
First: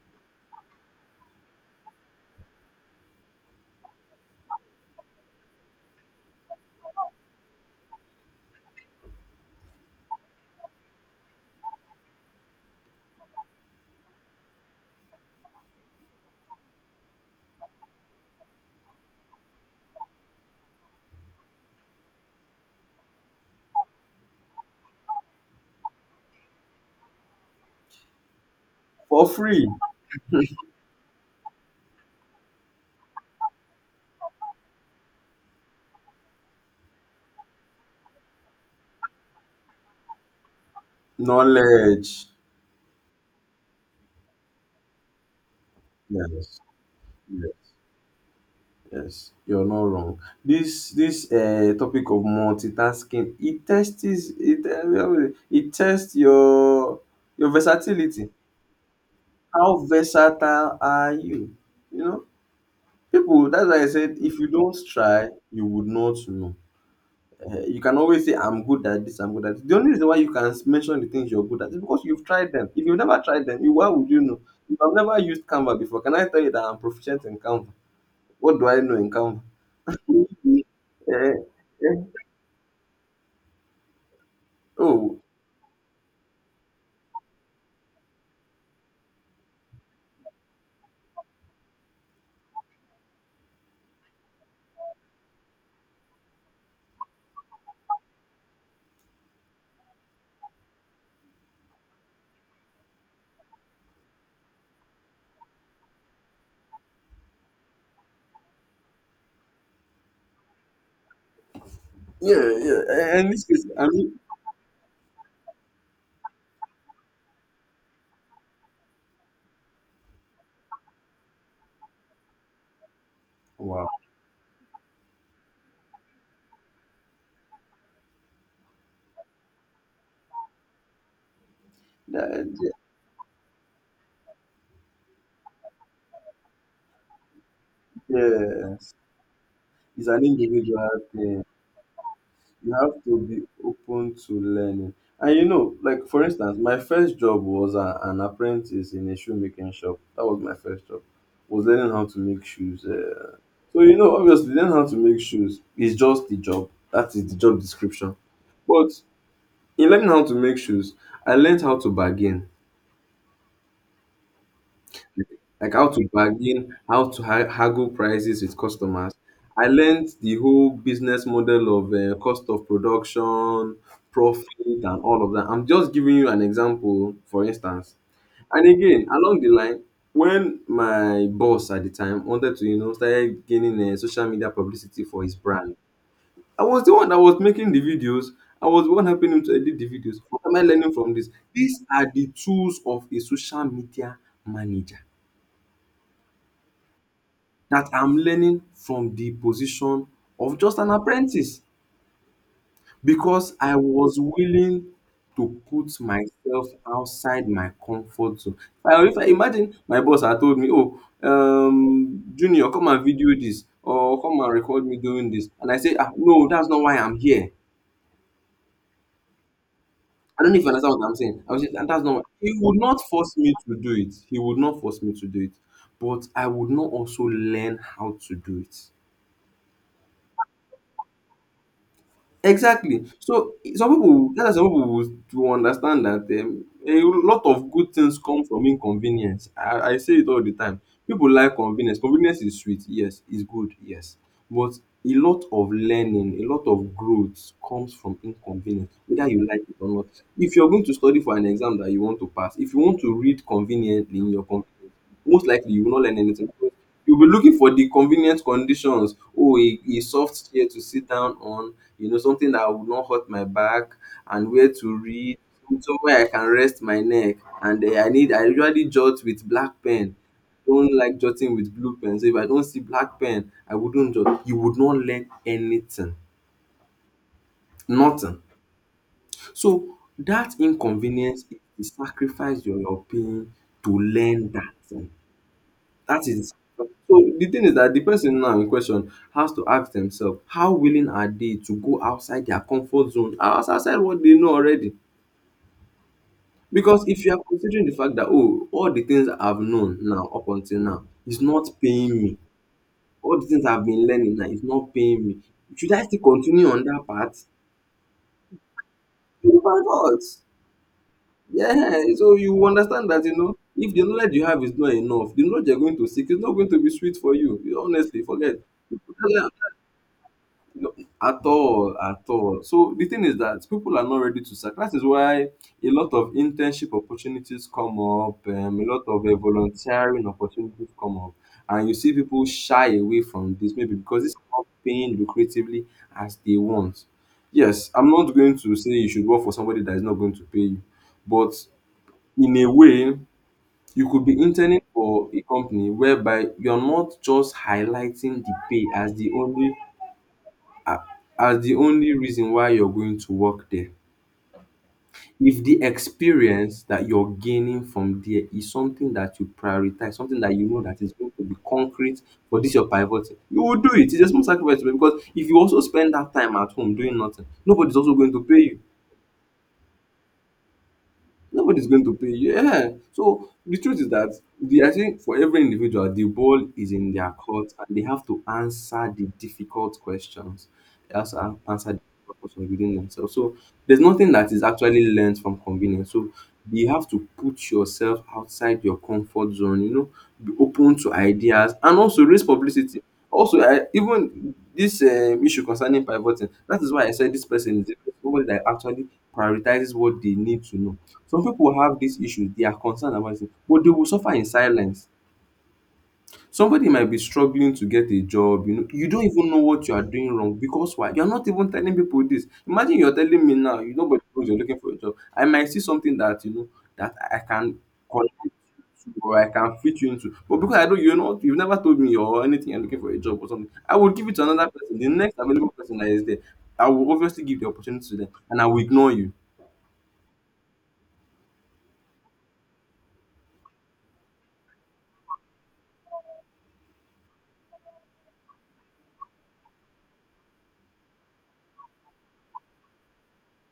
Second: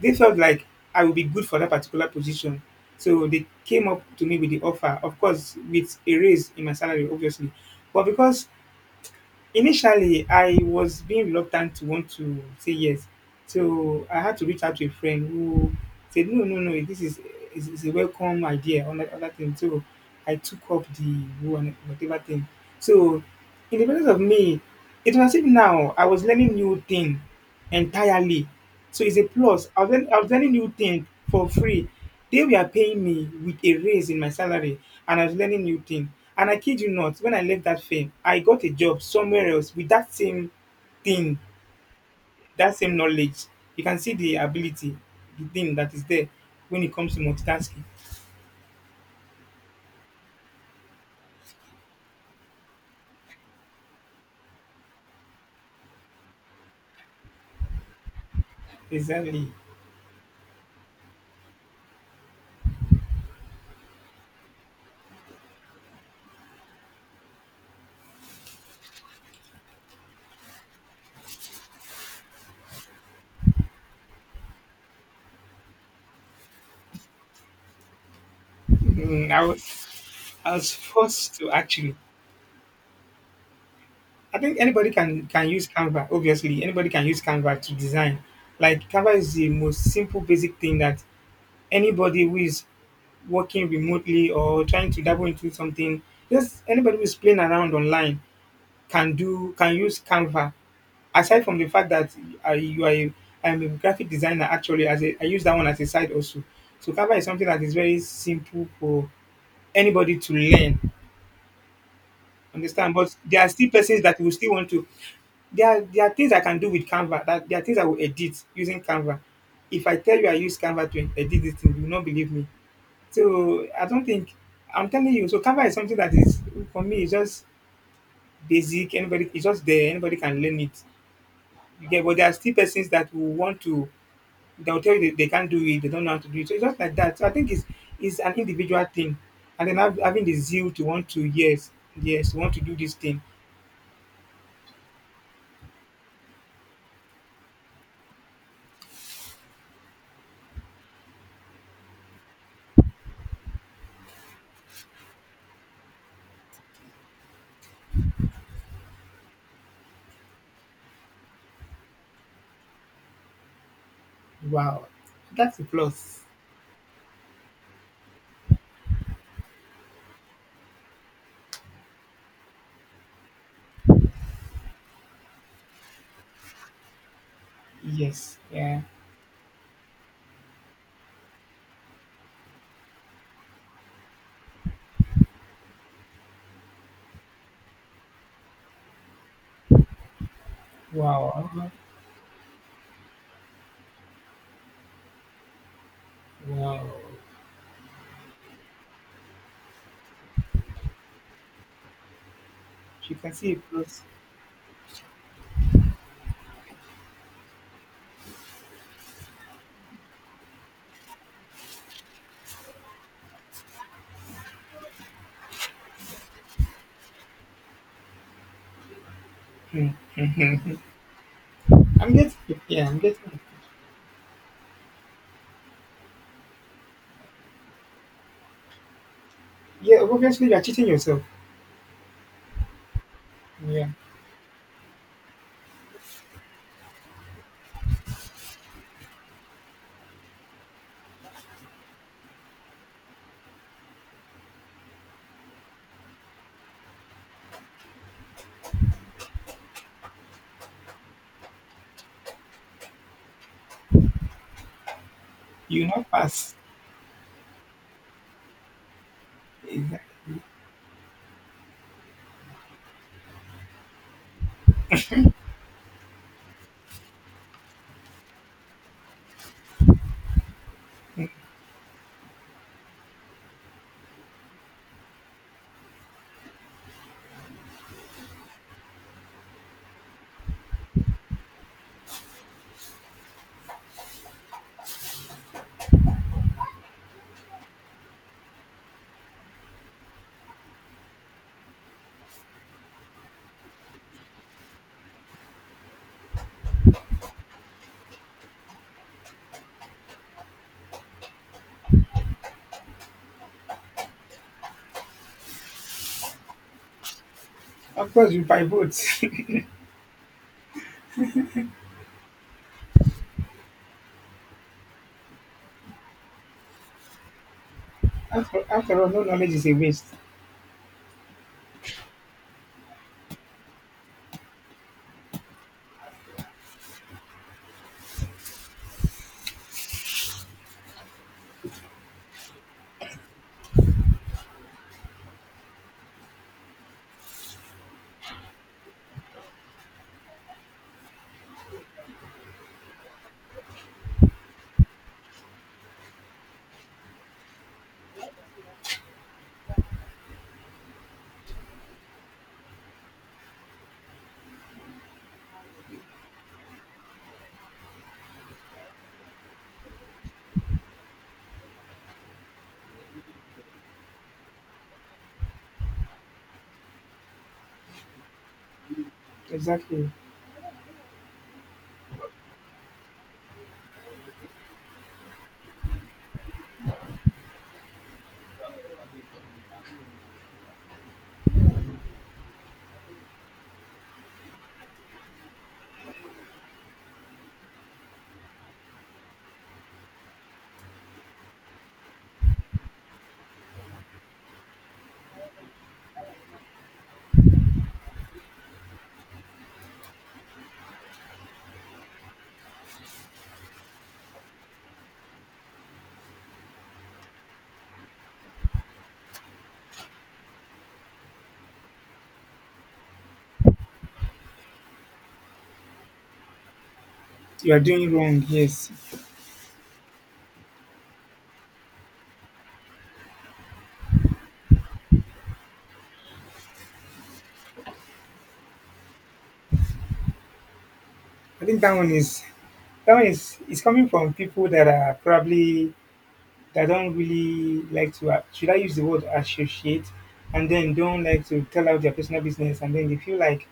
they felt like I would be good for that particular position. So they came up to me with the offer, of course, with a raise in my salary, obviously. But because initially I was being reluctant to want to say yes, so I had to reach out to a friend who said, no, no, no, this is a welcome idea, on that other thing. So I took up the one, whatever thing. So, in the presence of me, it was as if now I was learning new thing entirely. So it's a
for free.
plus. I was, I was learning new thing for free. They were paying me with a raise in my salary, and I was learning new thing. And I kid you not, when I left that firm, I got a job somewhere else with that same thing,
Knowledge.
that same knowledge. You can see the ability, the thing that is there
Yes.
when it comes to
Yes.
multitasking.
Yes. You're not wrong. This topic of multitasking, it tests your versatility.
Exactly.
How versatile are you? You know? People, that's why I said if you don't try, you would not know. You can always say, I'm good at this. The only reason why you can mention the things you're good at is because you've tried them. If you've never tried them, why would you know? If I've never used Canva before, can I tell you that I'm proficient in Canva? What do I know in
Mm,
Canva?
I was
Eh,
forced to actually
eh,
I think anybody
oh,
can use Canva. Obviously, anybody can use Canva to design. Like Canva is the most simple, basic thing that anybody who is working remotely or trying to dabble into something, just anybody who is playing around online can do can use Canva. Aside from the fact that I, you are, a, I'm a graphic designer. Actually, as a, I use that one as a side also. So Canva is something that is very simple for anybody to learn.
yeah, yeah.
Understand? But
In
there
this
are
case,
still
I
persons
mean,
that will still want to. There are things I can do with Canva. That there are things I will edit using Canva. If I tell you I use Canva to edit this thing, you will not believe me. So I
wow.
don't think I'm telling you. So Canva is something that is for me. It's just basic. Anybody, it's just there. Anybody can learn it. You get, but there are
That,
still persons that will want to. They will tell you they can't do it. They don't know how to do it. So it's just like that. So I think it's an
yeah,
individual
yes.
thing, and then
It's
having
an
the zeal to
individual
want to,
thing.
yes, yes, to want to
You
do this
have to
thing.
be open to learning. And you know, like for instance, my first job was an apprentice in a shoemaking shop. That was my first job. Was learning how to make shoes. So you know, obviously, learning how to make shoes is just the job. That is the job description. But in learning how to make shoes, I learned how to bargain.
Wow, that's a
Like how to
plus.
bargain, how to haggle prices with customers. I learned the whole business model of cost of production, profit, and all of that. I'm just giving you an example, for instance.
Yes,
And
yeah.
again, along the line, when my boss at the time wanted to, started gaining social media publicity for his brand, I was the one that was making the videos. I was the one helping him to edit the videos. What am I learning from this?
Wow, uh-huh.
These are the tools of a social media manager.
Wow.
That I'm learning from the position of just an apprentice
You can see
because
a
I
plus.
was willing to put myself outside my comfort zone. If I imagine my boss had told me, "Oh, Junior, come and video this or come and record me doing this," and I say, "Ah, no, that's not why I'm here." I don't know if you understand what I'm saying. That's
I'm
not. Why.
getting
He
it.
would
Yeah, I'm
not
getting
force
it.
me to do it. He would not force me to do it, but I would not also learn how to do it.
Yeah, obviously you're cheating yourself.
Exactly. So,
Yeah,
some people that's why some people will understand that a lot of good things come from inconvenience. I say it all the time. People like convenience. Convenience is sweet, yes. It's good, yes. But a lot of learning, a lot of growth comes from inconvenience, whether you like it or not. If you're going to study for an exam that you want to pass, if you want to read conveniently in your computer, most likely
you
you
will
will not
not
learn anything.
pass.
You'll be looking for the convenient conditions. Oh, a
Exactly.
soft chair to sit down on, something that will not hurt my back, and where to read, somewhere I can rest my neck. And I usually jot with black pen. Don't like jotting with blue pen. So if I don't see black pen, I wouldn't jot. You would not learn anything, nothing. So that inconvenience is the sacrifice you're paying to learn that thing. That is so the thing is that the person now in question has to ask themselves how willing are they to go outside their comfort zone outside what they know already. Because if you are considering the fact that oh all the things I've known now up until now is not paying me, all the things I've been learning now is not paying me, should I still continue on that path?
Of course, you buy votes.
You might not. Yeah, so you understand that you know if the knowledge you have is not enough the knowledge you're going to seek is not going to be sweet for you. You- honestly
[LAUGHS]
forget.
After all, no knowledge is a waste.
No, at all, at all. So the thing is that people are not ready to sacrifice. That is why a lot of internship opportunities come up, a lot of volunteering opportunities come up, and you see people shy away from this maybe because it's not paying lucratively as they want. Yes, I'm not going to say you should work for somebody that is not going to pay you, but in a way, you could be interning for a company whereby you're not just highlighting the pay as the only reason why you're going to work there. If the experience that you're gaining from there is something that you prioritize, something that you know that is going to be concrete for this your pivot, you will do it. It's a small sacrifice to make because if you also spend that time at home doing nothing, nobody's also going to pay you.
Exactly.
Nobody's going to pay you. Yeah. So the truth is that I think for every individual, the ball is in their court and they have to answer the difficult questions. They have to answer the difficult questions within themselves. So there's nothing that is actually learned from convenience. So you have to put yourself outside your comfort zone, you know, be open to ideas and also raise publicity. Also, even this issue concerning pivoting, that is why I said this person is somebody that actually prioritizes what they need to know. Some people have these issues, they are concerned about it, but they will suffer in silence. Somebody might be struggling to get a job, you know, you don't even know what you are doing wrong because why? You're not even telling people this. Imagine you're telling me now, you nobody knows you're looking for a job. I might see something that you know that I
You
can
are doing
connect
wrong.
you
Yes,
to or I can fit you into. But because I don't you know you've never told me or anything you're looking for a job or something, I will give it to another person. The next available person that is there, I will obviously give the opportunity to them and I will ignore you.
I think that one is coming from people that are probably, that don't really like to, should I use the word associate, and then don't like to tell out their personal business, and then they feel like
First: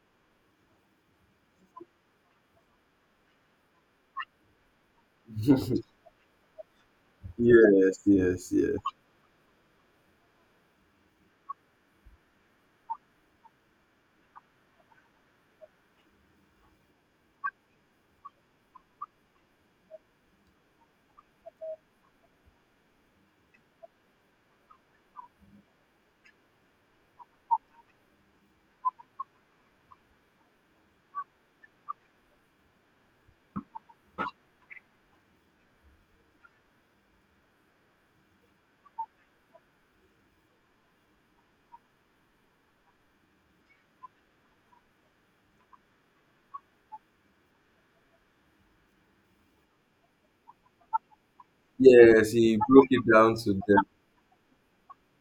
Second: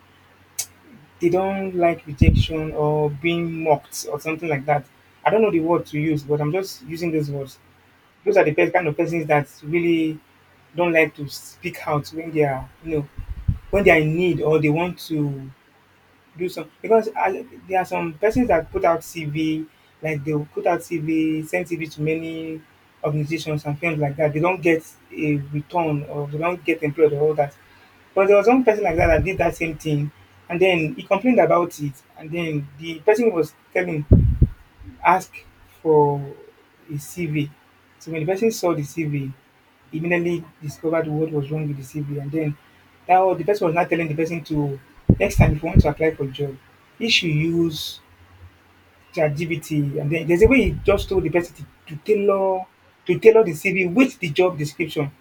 they don't like rejection or being mocked or something like that. I don't know the word to use, but I'm just using those words.
Yes,
Those are the
yes,
best
yes.
kind of persons that really don't like to speak out when they are, when they are in need, or they want to do some, because there are some persons that put out CV, like they'll put out CV, send CV to many organizations and things like that. They don't get a return or they don't get employed or all that. But there was one person like that that did that same thing, and then he complained about it, and then the person was telling, ask for his CV. So when the person saw the CV, he immediately discovered what was wrong with the CV, and then now the person was not telling the person to, next time if you want to apply for a job, you should use ChatGPT. And then there's a way he just told the person to, to
Yes, he
tailor
broke it
to
down
tailor
to
the
them.
CV with the job description.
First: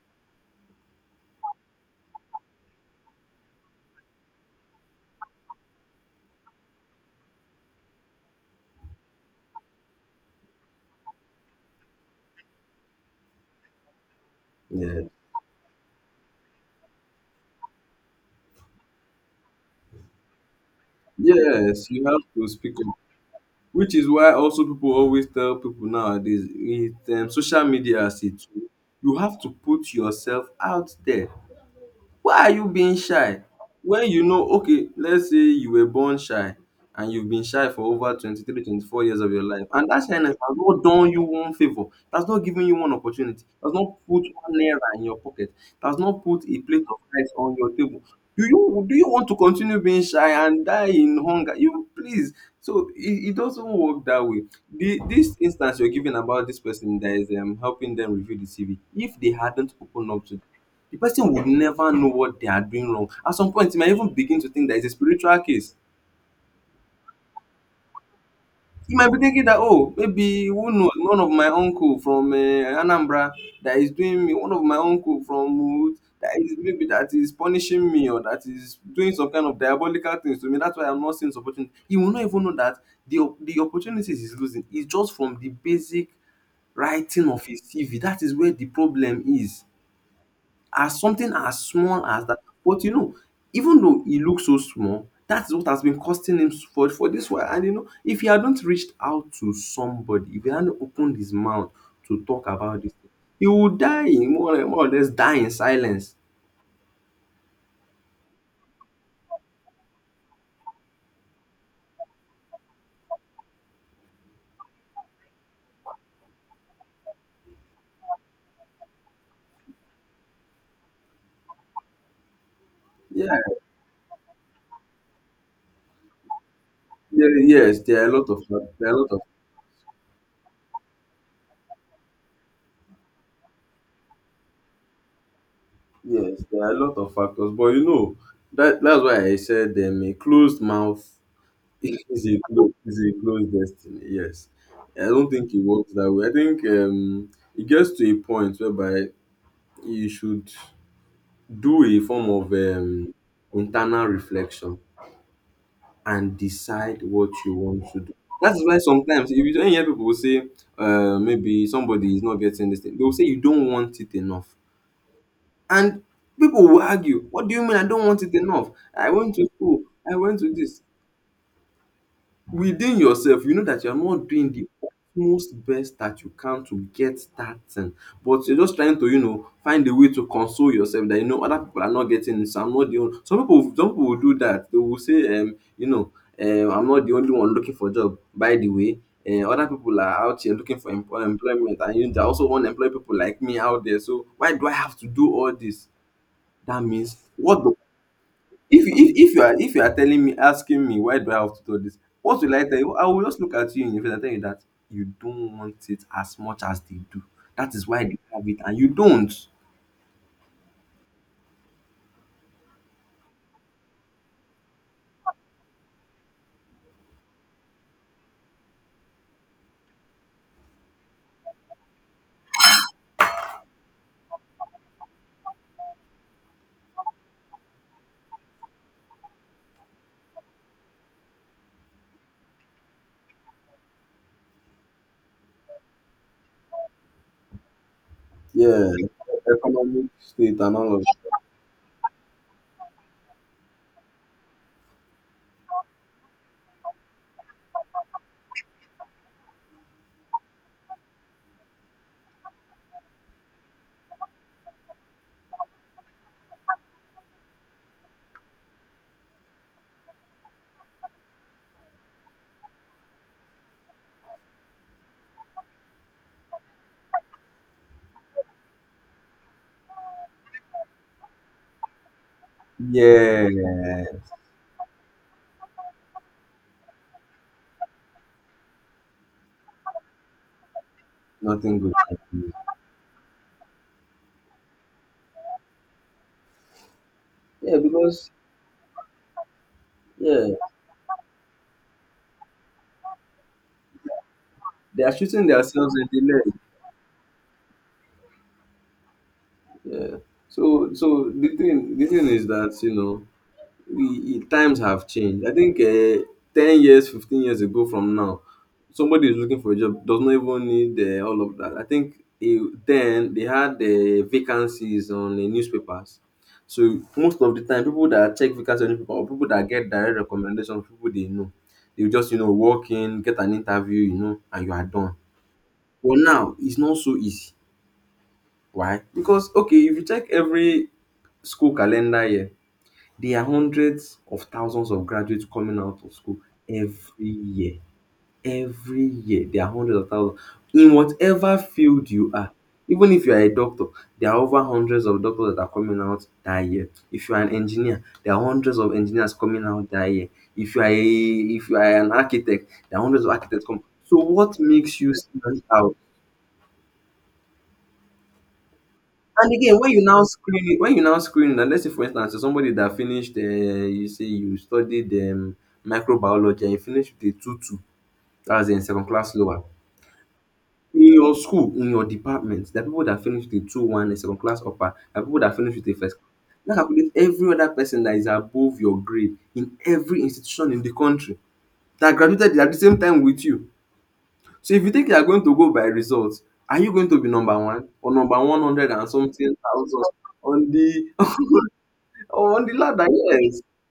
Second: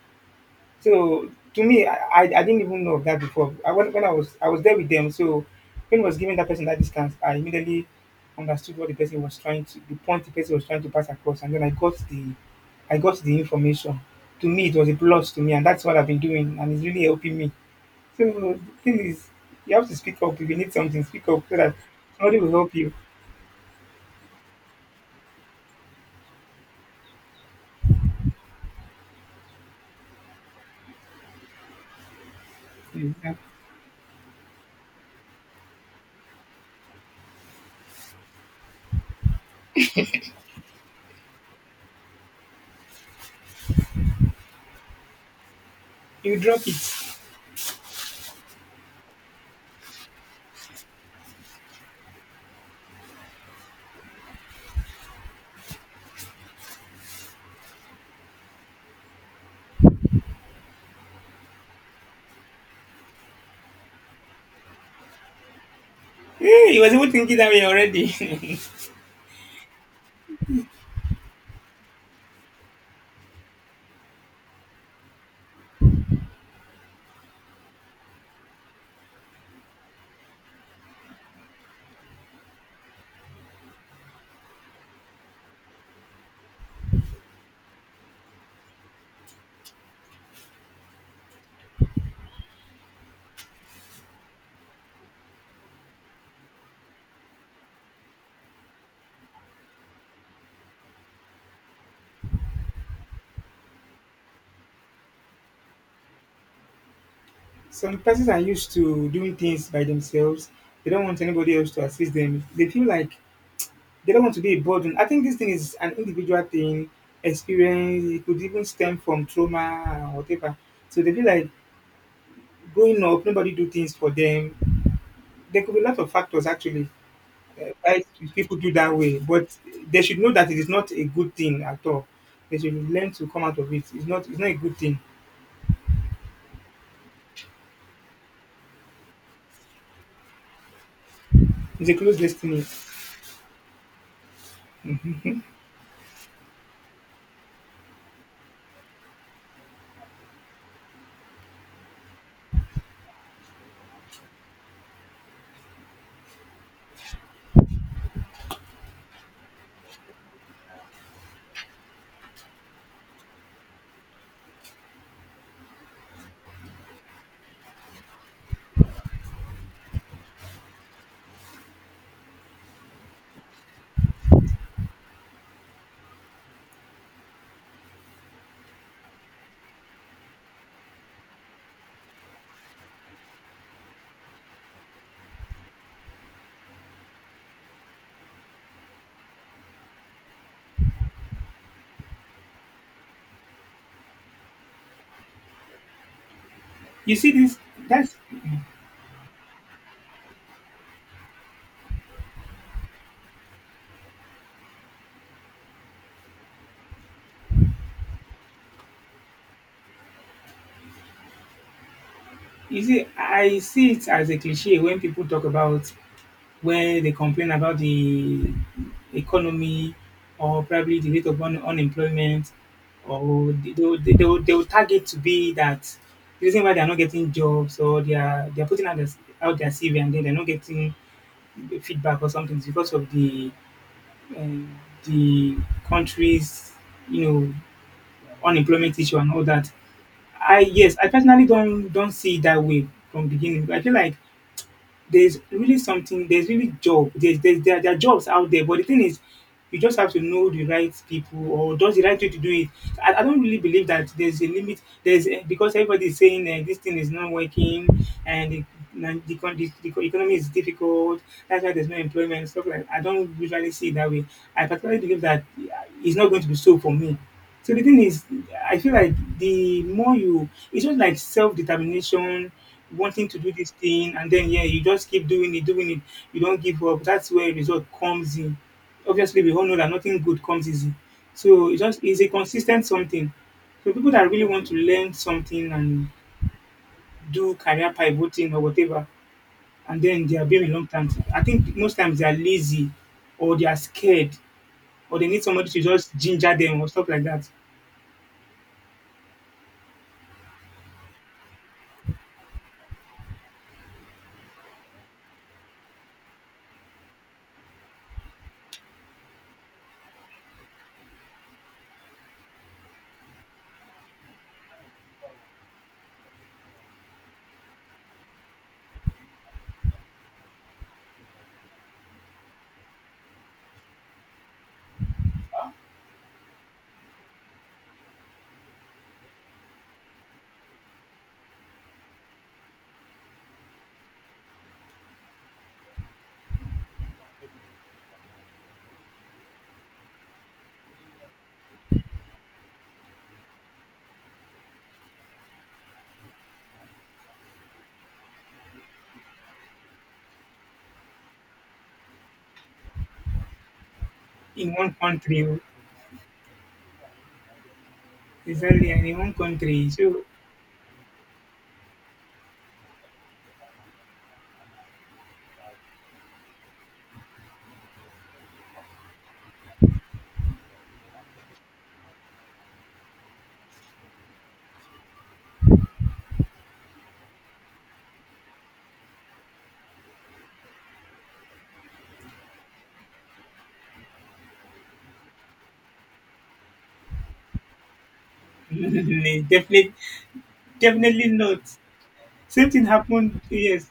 So to me, I didn't even know of that before. When I was there with them, so when I was giving that person that discount, I immediately understood what the person was trying to, the point the person was trying to pass across, and then I got the information. To me, it was a
Yeah.
plus to me, and that's what I've been doing, and it's really helping me. So the thing is, you have to speak up. If you need something, speak up so that
Yes, you have
somebody
to
will
speak
help you.
up. Which is why also people always tell people nowadays with social media as a tool, you have to put yourself out there. Why are you being
You
shy? When you know, okay, let's say you were born shy and you've been shy for over 23, 24 years of your life, and that shyness has not done you one favor, that's not given you one opportunity, that's not put one naira in your pocket, that's not
you
put a
drop
plate of
it.
rice on your table. Do you want to continue being shy and die in hunger? You please. So it doesn't work that way. This instance you're giving about this person that is helping them review the CV, if they hadn't opened up to the person would never know what they are doing wrong. At some point, he might even begin to think that it's a spiritual case.
Hey, he was even thinking that way already. [LAUGHS]
He might be thinking that, oh, maybe who knows, one of my uncle from Anambra that is doing me, one of my uncle from Uhud that is maybe that is punishing me or that is doing some kind of diabolical things to me. That's why I'm not seeing this opportunity. He will not even know that the opportunities he's losing is just from the basic writing of his CV. That is where the problem is, as something as small as that. But you know, even though he looks so small, that's what has been costing him for this while. And you know, if he hadn't reached out to somebody, if he hadn't opened his mouth to talk about this thing, he would die, more or less die in silence.
Some persons are used to doing things by themselves. They don't want anybody else to assist them. They feel like they don't want to be a burden. I think this thing is an individual thing, experience. It could even stem from trauma or whatever. So they feel like growing up,
Yeah,
nobody do things for them. There could be a lot of factors actually.
there,
Uh,
yes,
why
there are a lot of
people do
fac- there are
that
a lot
way,
of
but they should know that it is not a good thing at all. They should learn to come out of it. It's not. It's not a good thing.
yes, there are a lot of factors. But you know, that that's why I said a closed mouth.
It's a closed destiny.
It's a close destiny. Yes, I don't think it works that way. I think it gets to a point whereby you should do a form of internal reflection and decide what you want to do. That's why sometimes if you don't hear people say, maybe somebody is not getting this thing, they'll say you don't want it enough, and people will argue, "What do you mean I don't want it enough? I went to school, I went to this." Within yourself you know that you're not doing the utmost best that you can to get that thing, but you're just trying to you know find a way to console yourself that you know other people are not getting it, so I'm not the only some people will do that. They will say I'm not the only one looking for job. By the way, other people are out here looking for employment, and you there are also unemployed people like me out there, so why do I have to do all this? That means
You see this?
what the
That's.
if you are telling me asking me why do I have to do this, what will I tell you? I will just look at you in the face and tell you that you don't want it as much as they do. That is why they have it and you don't.
You see, I see it as a cliche when people talk about, where they complain about the economy or probably the rate of unemployment, or they will target to be that the reason why they're not getting jobs, or they're putting out their CV and then they're not getting feedback or something, is because of um, the country's you know
Yeah,
unemployment issue and all that.
economic state
I
and all
Yes,
of
I personally don't see it that way from beginning. I feel like there's really something, there's really job, there are jobs out there, but the thing is you just have to know the right people or does the right way to do it. I don't really believe that there's a limit, because everybody is saying this thing is not working, and the economy is difficult, that's why there's no employment and stuff. Like, I don't usually see it that way. I particularly believe that, it's not going to be so for me. So the thing is, I feel like the more you, it's just like self determination, wanting to do this
yeah,
thing, and then yeah, you just keep doing it, doing it. You don't give up. That's where result comes in. Obviously, we all know that nothing good comes easy. So
nothing
it's
good,
just it's a consistent something. So people that really want to learn something and do
yeah
career
because,
pivoting or whatever, and then they are
yeah,
being a long time, I think most times they are lazy, or they are scared,
they are
or they need
shooting
somebody to
themselves in
just
the leg.
ginger them or stuff like that
So the thing is that, you know, we times have changed. I think 10 years, 15 years ago from now, somebody is looking for a job does not even need all of that. I think eh, then they had the vacancies on the newspapers. So most of the time, people that check vacancies on newspaper or people that get direct recommendation from people they know, they just you know walk in, get an interview, you know, and you are done. But now it's not so easy. Why? Because okay, if you check every school calendar year, there are hundreds of thousands of graduates coming out of school every year. Every year, there are hundreds of thousands. In whatever field you are, even if you are a doctor, there are over hundreds of doctors that are coming out that year. If you are an engineer, there are hundreds of engineers coming out that year. If you are a if you are an architect, there are hundreds of architects coming. So what
in one
makes you
country.
stand out?
Exactly, and in one
And again,
country,
when you now
so
screen it, when you now screen and let's say for instance, you're somebody that finished, you say you studied microbiology and you finished with a 2-2, that's in second class lower. In your school, in your department, there are people that finished with a 2-1, a second class upper, there are people that finished with a first class. Now calculate every other person that is above your grade in every institution in the country that graduated at the same time with you. So if you think you are going to go by results, are you going to be number one or number
[LAUGHS]
100 and something
definitely,
thousand on the
definitely not.
Oh, on
Same
the
thing
ladder,
happened.
yes.
Yes,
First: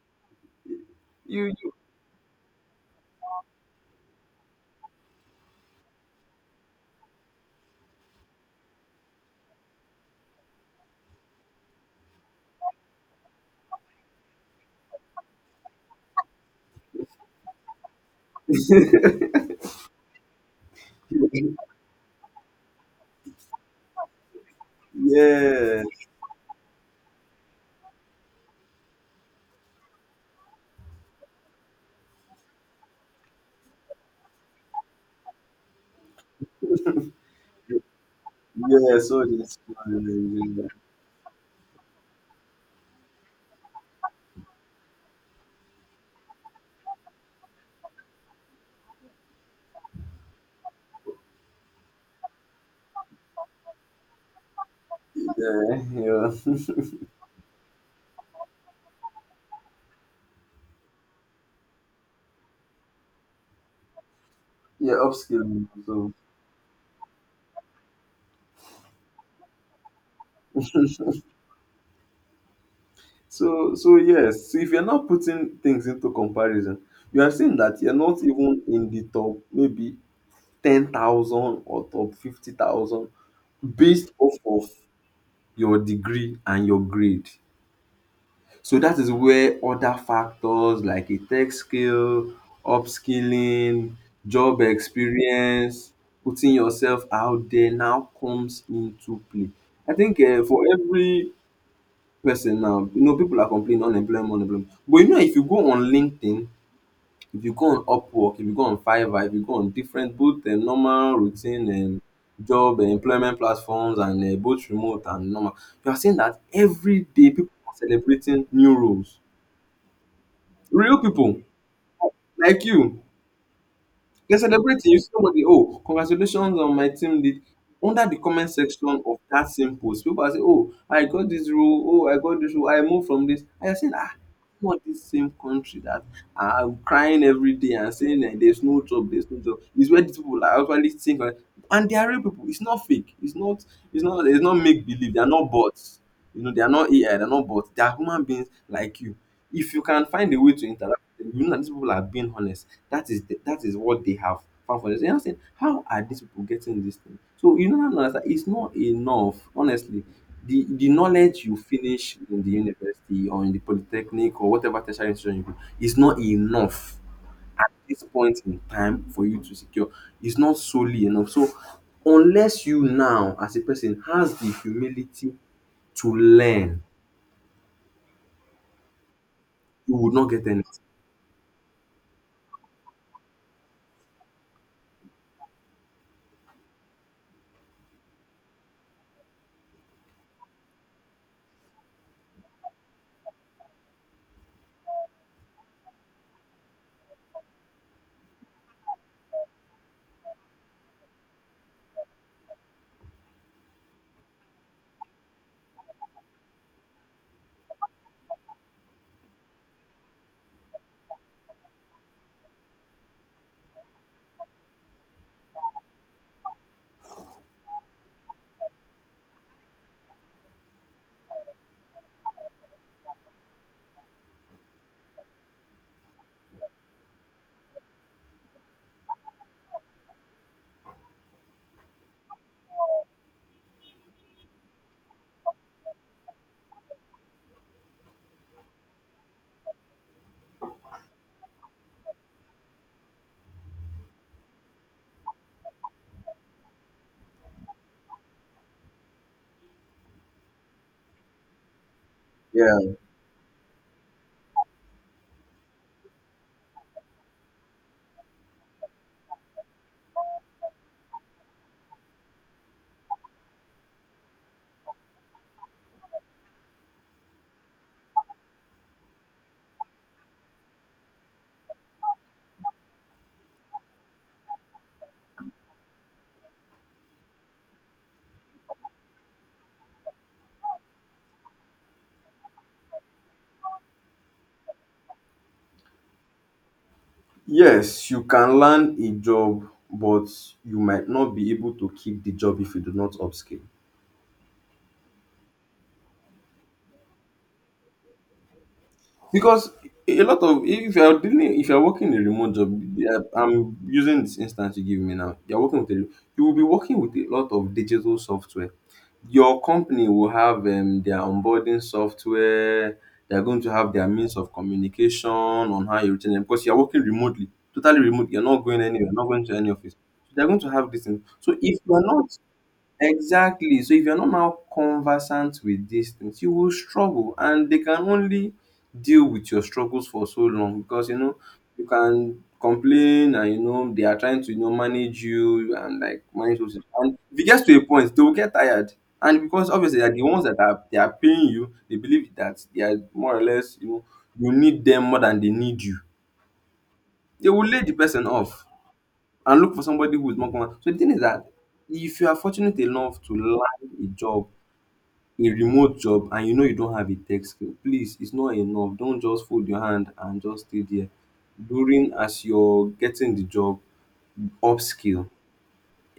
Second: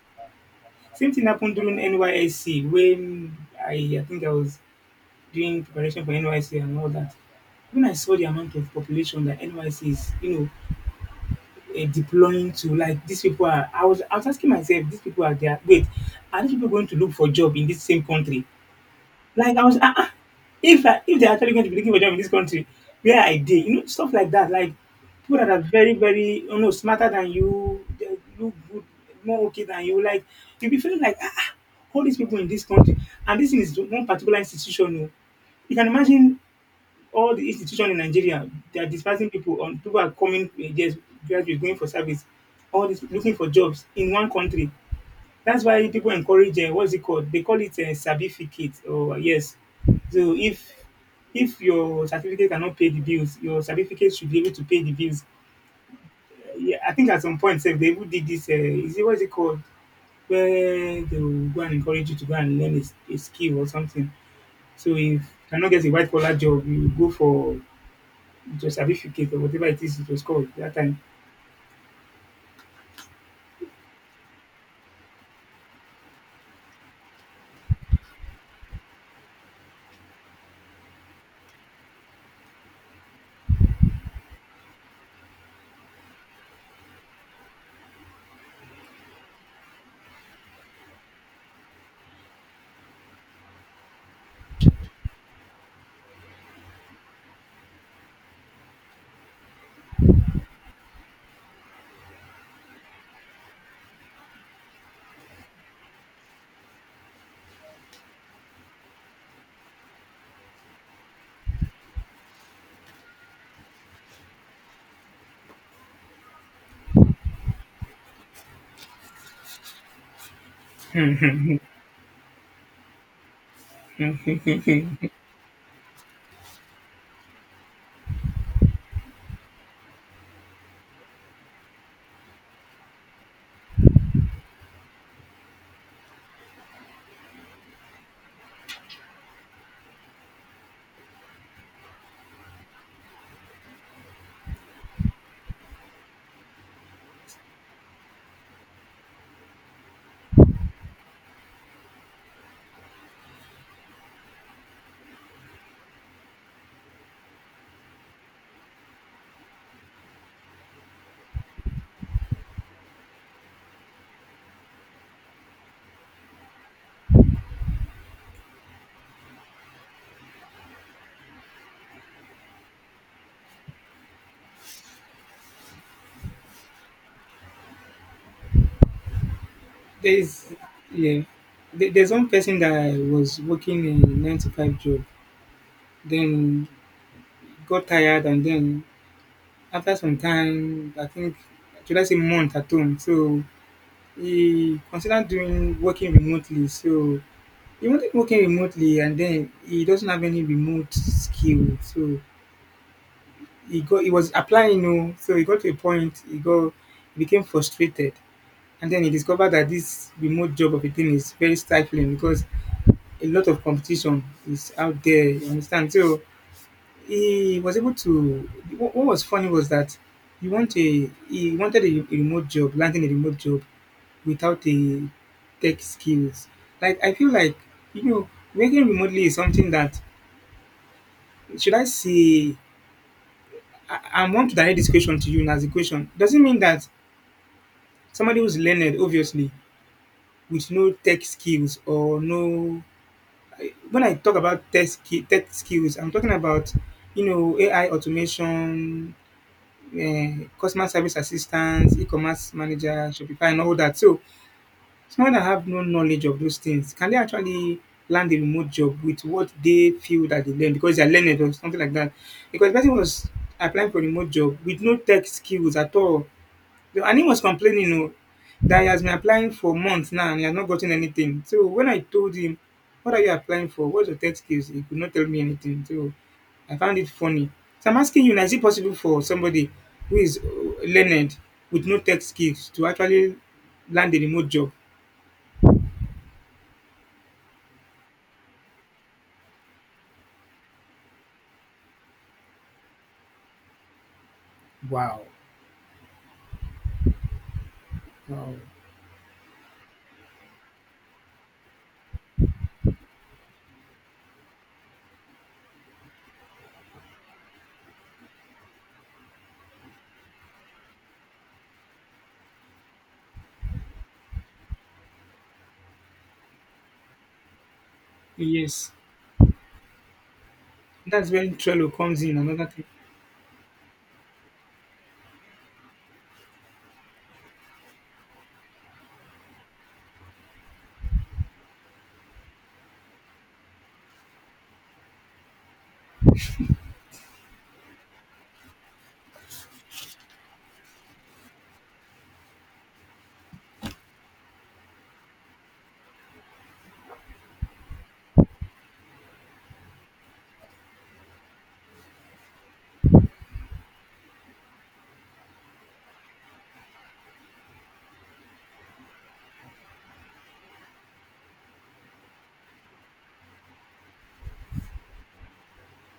same thing
You,
happened during NYSC when I think I was doing preparation for NYC and all that. When I saw the amount of population that NYC is, deploying to, like these people are. I was asking myself, these people are there. Wait, are these people going to look for job in this same country? Like I was, if they're actually
you.
going to be looking for a job in this country, where I did, stuff like that. Like people that are
Yeah,
very, very, smarter than you, they look good, more okay than you. Like you'll be feeling like, all these people in this country, and this thing is one particular institution. Oh. You can imagine all the institution in Nigeria. They are
yeah. So
dispersing
this,
people on people are coming, just graduates going for service, all this looking for jobs in one country. That's why people encourage, what's it called? They call it a certificate. Oh yes. So if your certificate cannot pay the bills, your certificate should be able to pay the bills.
yeah, yeah,
Yeah, I think at some point, sef, they even did this. Is it what's it called? Where they will go and encourage you to go and learn a skill or something. So
yeah.
if you
Upskilling.
cannot get a white collar job, you go for your certificate or whatever it is it was called that time.
So yes. So if you're not putting things into comparison, you are seeing that you're not even in the top, maybe 10,000 or top 50,000, based off of your degree and your grade. So dat is where other factors like a tech skill, upskilling, job experience, putting yourself out there now comes into play. I think for every person now, you know people are complaining unemployment, but you know if you go on LinkedIn, if you go on Upwork, if you go on Fiverr, if you go on different both normal routine job employment platforms and both remote and normal, you are seeing dat everyday people are celebrating new roles. Real people like you, you're celebrating. You see somebody, oh, congratulations on my team lead. Under the comment section of that same post, people are saying, oh, I got this role, oh, I got this role, I moved from this. I said, ah, what this same country that I'm crying every day and saying that there's no job, there's no job. It's where these people are actually think, like- and they are real people. It's not fake. It's not. It's not. It's not make believe. They are not bots. You know, they are not AI. They are not bots. They are human beings like you. If you can find a way to interact with them, you know that these people are being honest, that is what they have found for themselves. And I'm saying, how are these people getting this thing? So you know, that it's not enough. Honestly, the knowledge you finish in the university or in the polytechnic or whatever tertiary institution you go is not enough. This point in time for you to secure is not solely enough. So unless you now as a person has the humility to learn, you would not get
There's
anything.
Yeah, there's one person that was working a nine to five job. Then got tired, and then after some time, I think, should I say month at home, so he considered doing working remotely. So he wanted working remotely, and then he doesn't have any remote skill. So he was applying, you know. So he got to a point, he became frustrated, and then he discovered that this remote job of a thing is very stifling because a lot of competition is out there, you understand? So he was able to, what was funny was that he wanted a remote job, landing a remote job without a tech skills. Like I feel like, you know working remotely is something that, should I say, I want to direct this question to you. As a question doesn't mean that somebody who's learned, obviously, with no tech skills or no, when I talk about tech, tech skills, I'm talking about, AI automation, customer service assistants, e-commerce
Yeah.
manager, Shopify and all that. So someone that have no knowledge of those things, can they actually land a remote job with what they feel that they learn because they're learned or something like that? Because the person was applying for remote job with no tech skills at all. And he was complaining, that he has been applying for months now and he has not gotten anything. So when I told him, what are you applying for? What's your tech skills? He could not tell me anything. So I found it funny. So I'm asking you now, is it possible for somebody who is, learned with no tech skills to actually land a remote job?
Yes, you can learn a job, but you might not be able to keep the job if you do not upskill.
Wow. Wow.
Because a lot of if you are dealing, if you are working a remote job, yeah, I'm using this instance you give me now. You will be working with a lot of digital software. Your company will have their onboarding software. They are going to have their means of communication on how you reach them because you are working remotely, totally remote. You're not going
Yes,
anywhere, not going to any office. They're going to have this thing.
that's
So
when
if
Trello
you're
comes
not
in, another thing.
Exactly. So if you're not now conversant with these things, you will struggle, and they can only deal with your struggles for so long because you know you can complain and you know they are trying to you know manage you and like manage those things. And if it gets to a point, they will get tired. And because obviously they're the ones that are they are paying you, they believe that they are more or less, you know, you need them more than they need you. They will lay the person off and look for somebody who is more common. So the thing is that if you are fortunate enough to land a job, a remote job, and you know you don't have a tech skill, please, it's not enough. Don't just fold your hand and just stay there. During as you're getting the job, upskill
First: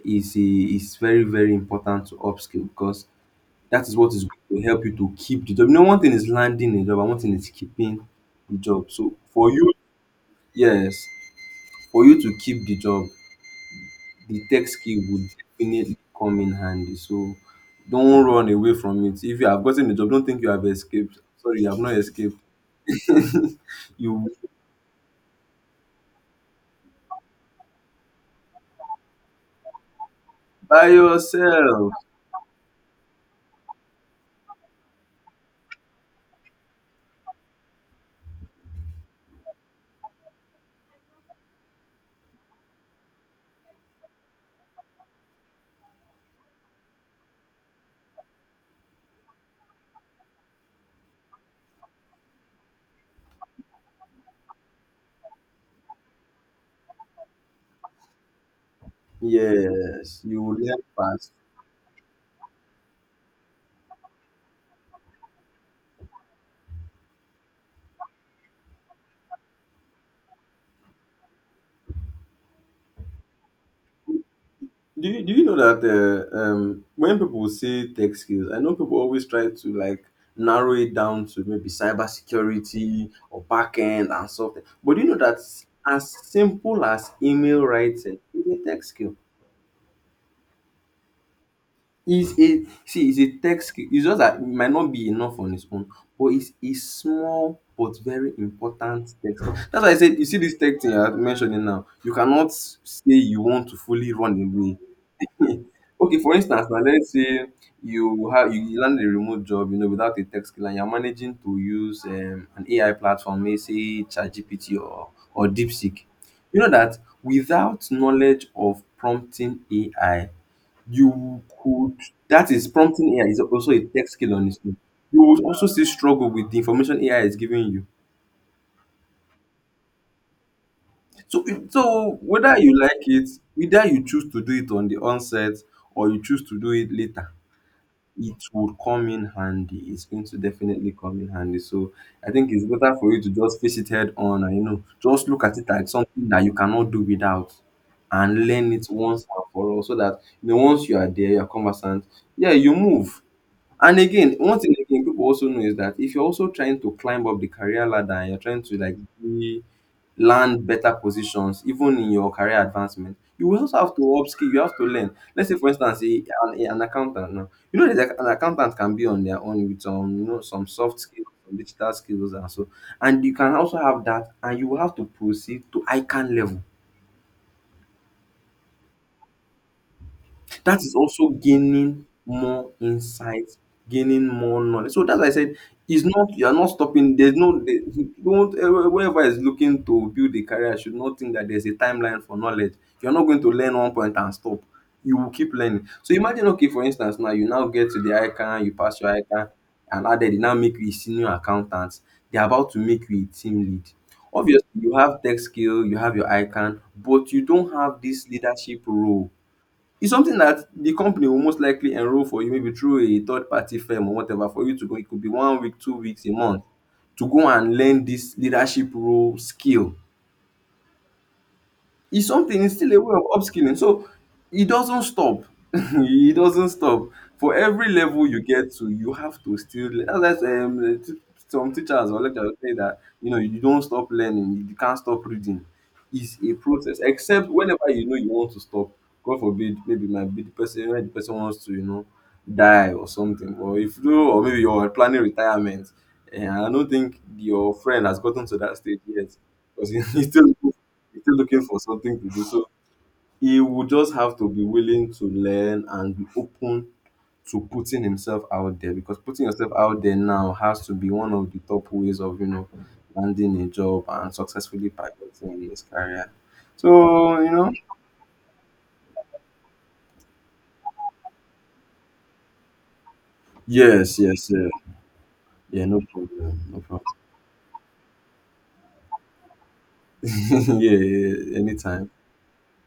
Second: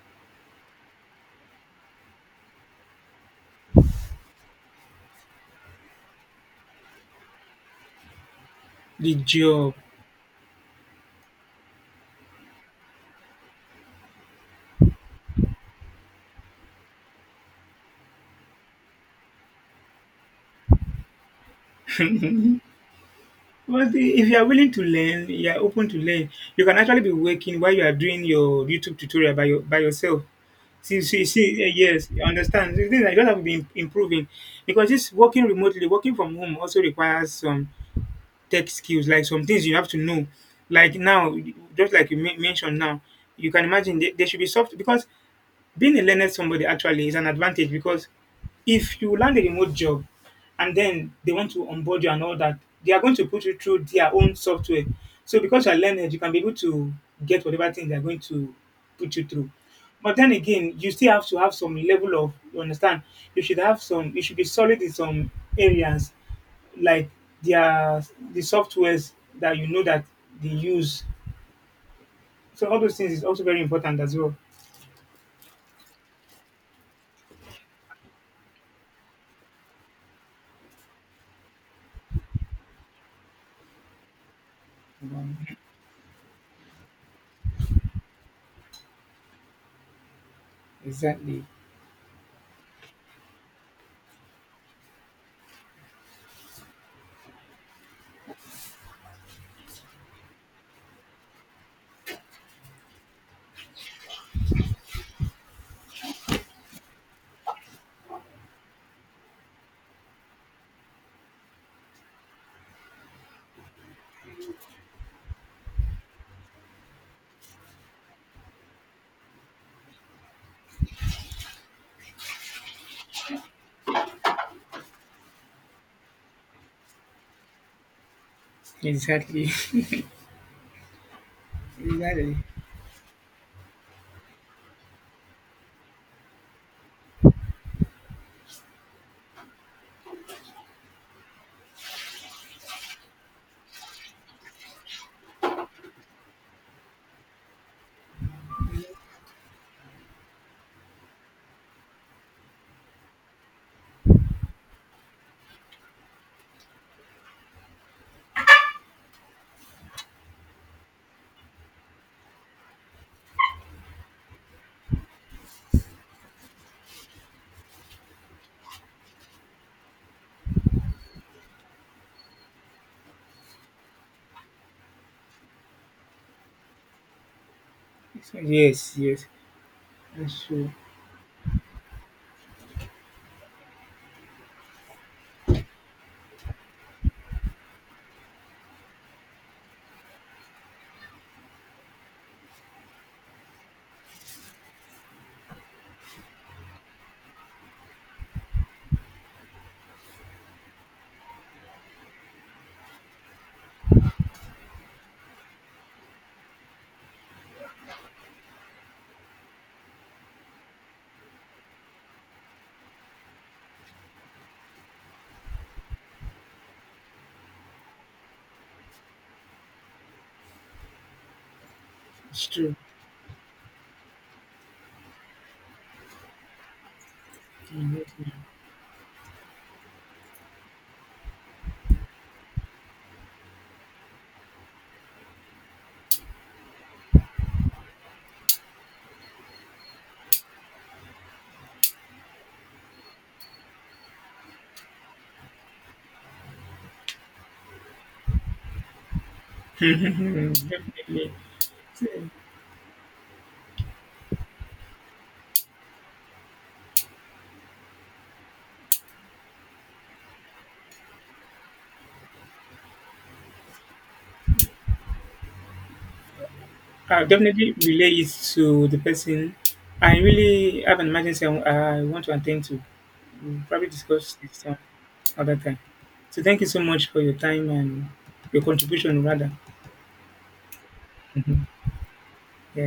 is very very important to upskill because that is what is going to help you to keep the job. You know, one thing is landing a job and one thing is keeping the job. So
The
for you,
job.
yes, for you to keep the job, the tech skill would definitely come in handy. So don't run away from it. If you have gotten the job, don't think you have escaped. Sorry, you have not escaped. [LAUGHS]
But,
You
if
will
you are willing to learn, you are open to learn. You can actually be working while you are doing your YouTube tutorial by your by yourself.
by
See, see, see.
yourself.
Yes, you understand. The thing is that you do have to be improving, because this working remotely, working from home, also requires some tech skills, like some things you have to know. Like now, just like you mentioned now, you can imagine, there, should be soft, because being a learned somebody actually is an advantage, because if you land a remote job and then they want to onboard you and all that, they are going to put you through their own software. So because you are learned, you can be able to get whatever thing they are going to put you through. But
Yes,
then
you will
again,
learn
you still have
fast.
to have some level of, you understand. You should have some. You should be solid in some areas, like their the softwares that you know that they use. So all those things is also very important as well.
Do you know that when people say tech skills, I know people always try to like narrow it down to maybe cybersecurity or backend and something. But do you know that
Um,
as simple as email writing is a tech skill?
Exactly.
It's a, see, it's a tech skill. It's just that it might not be enough on its own, but it's a small but very important tech skill. That's why I said, you see this tech thing you're mentioning now, you cannot say you want to fully run away. [LAUGHS] Okay, for instance now, let's say you land a remote job, you know, without a tech skill, and you're managing to use an AI platform, may say ChatGPT or DeepSeek. You know that without knowledge of prompting AI, you could, that is, prompting AI is also a tech skill on its own. You would also still struggle with the information AI is giving you.
Exactly. [LAUGHS]
So
Exactly.
whether you like it, whether you choose to do it on the onset or you choose to do it later, it would come in handy. It's going to definitely come in handy. So I think it's better for you to just face it head on and, you know, just look at it as something that you cannot do without and learn it once and for all, so that, you know, once you are there, you're conversant, yeah, you move. And again, one thing again people also know is that if you're also trying to climb up the career ladder and you're trying to like be, land better positions, even in your career advancement, you will also have to upskill. You have to learn. Let's say, for instance, an accountant. Now, you know that an accountant can be on their own with some, you know, some soft skills, some digital skills, and so. And you can also have that, and you will have to proceed to ICANN level.
It's Yes, yes, that's true.
That is also gaining more insight, gaining more knowledge. So that's why I said it's not, you are not stopping. There's no there- Don't, eh, whoever is looking to build a career should not think that there's a timeline for knowledge. You're not going to learn one point and stop. You will keep learning. So imagine, okay, for instance, now you now get to the ICANN, you pass your ICANN, and now they now make you a senior accountant. They're about to make you a team lead. Obviously, you have tech skill, you have your ICANN, but you don't have this leadership role. It's something that the company will most likely enroll for you, maybe through a third party firm or whatever, for you to go. It could be one week, two weeks, a month to go and learn dis leadership role skill. It's
It's
something, it's
true.
still a way of upskilling. So it doesn't stop. [LAUGHS] It doesn't stop. For every
Mm.
level you get to, you have to still some teachers or lecturers say that, you know, you don't stop learning, you can't stop reading. It's a process, except whenever, you know, you want to stop. God forbid, maybe it might be the person, when the person wants to, you know, die or something, or if you, or maybe you're planning retirement. And I don't think your friend has gotten to that stage yet because [LAUGHS] he's still, he's
Definitely.
still looking for
So,
something to do. So he would just have to be willing to learn and be open to putting himself out there, because putting yourself out there now has to be one of the top ways of, you know, landing a job and successfully piloting his career.
I'll
So, you know,
definitely relay it to the person. I really have an emergency I want to attend to. We'll probably
yes,
discuss
yes,
this
yeah.
some other time.
Yeah, no
So
problem.
thank you
No
so much
problem.
for your time and your contribution, rather.
[LAUGHS] Yeah, yeah, yeah,
Mhm.
anytime.
Yeah.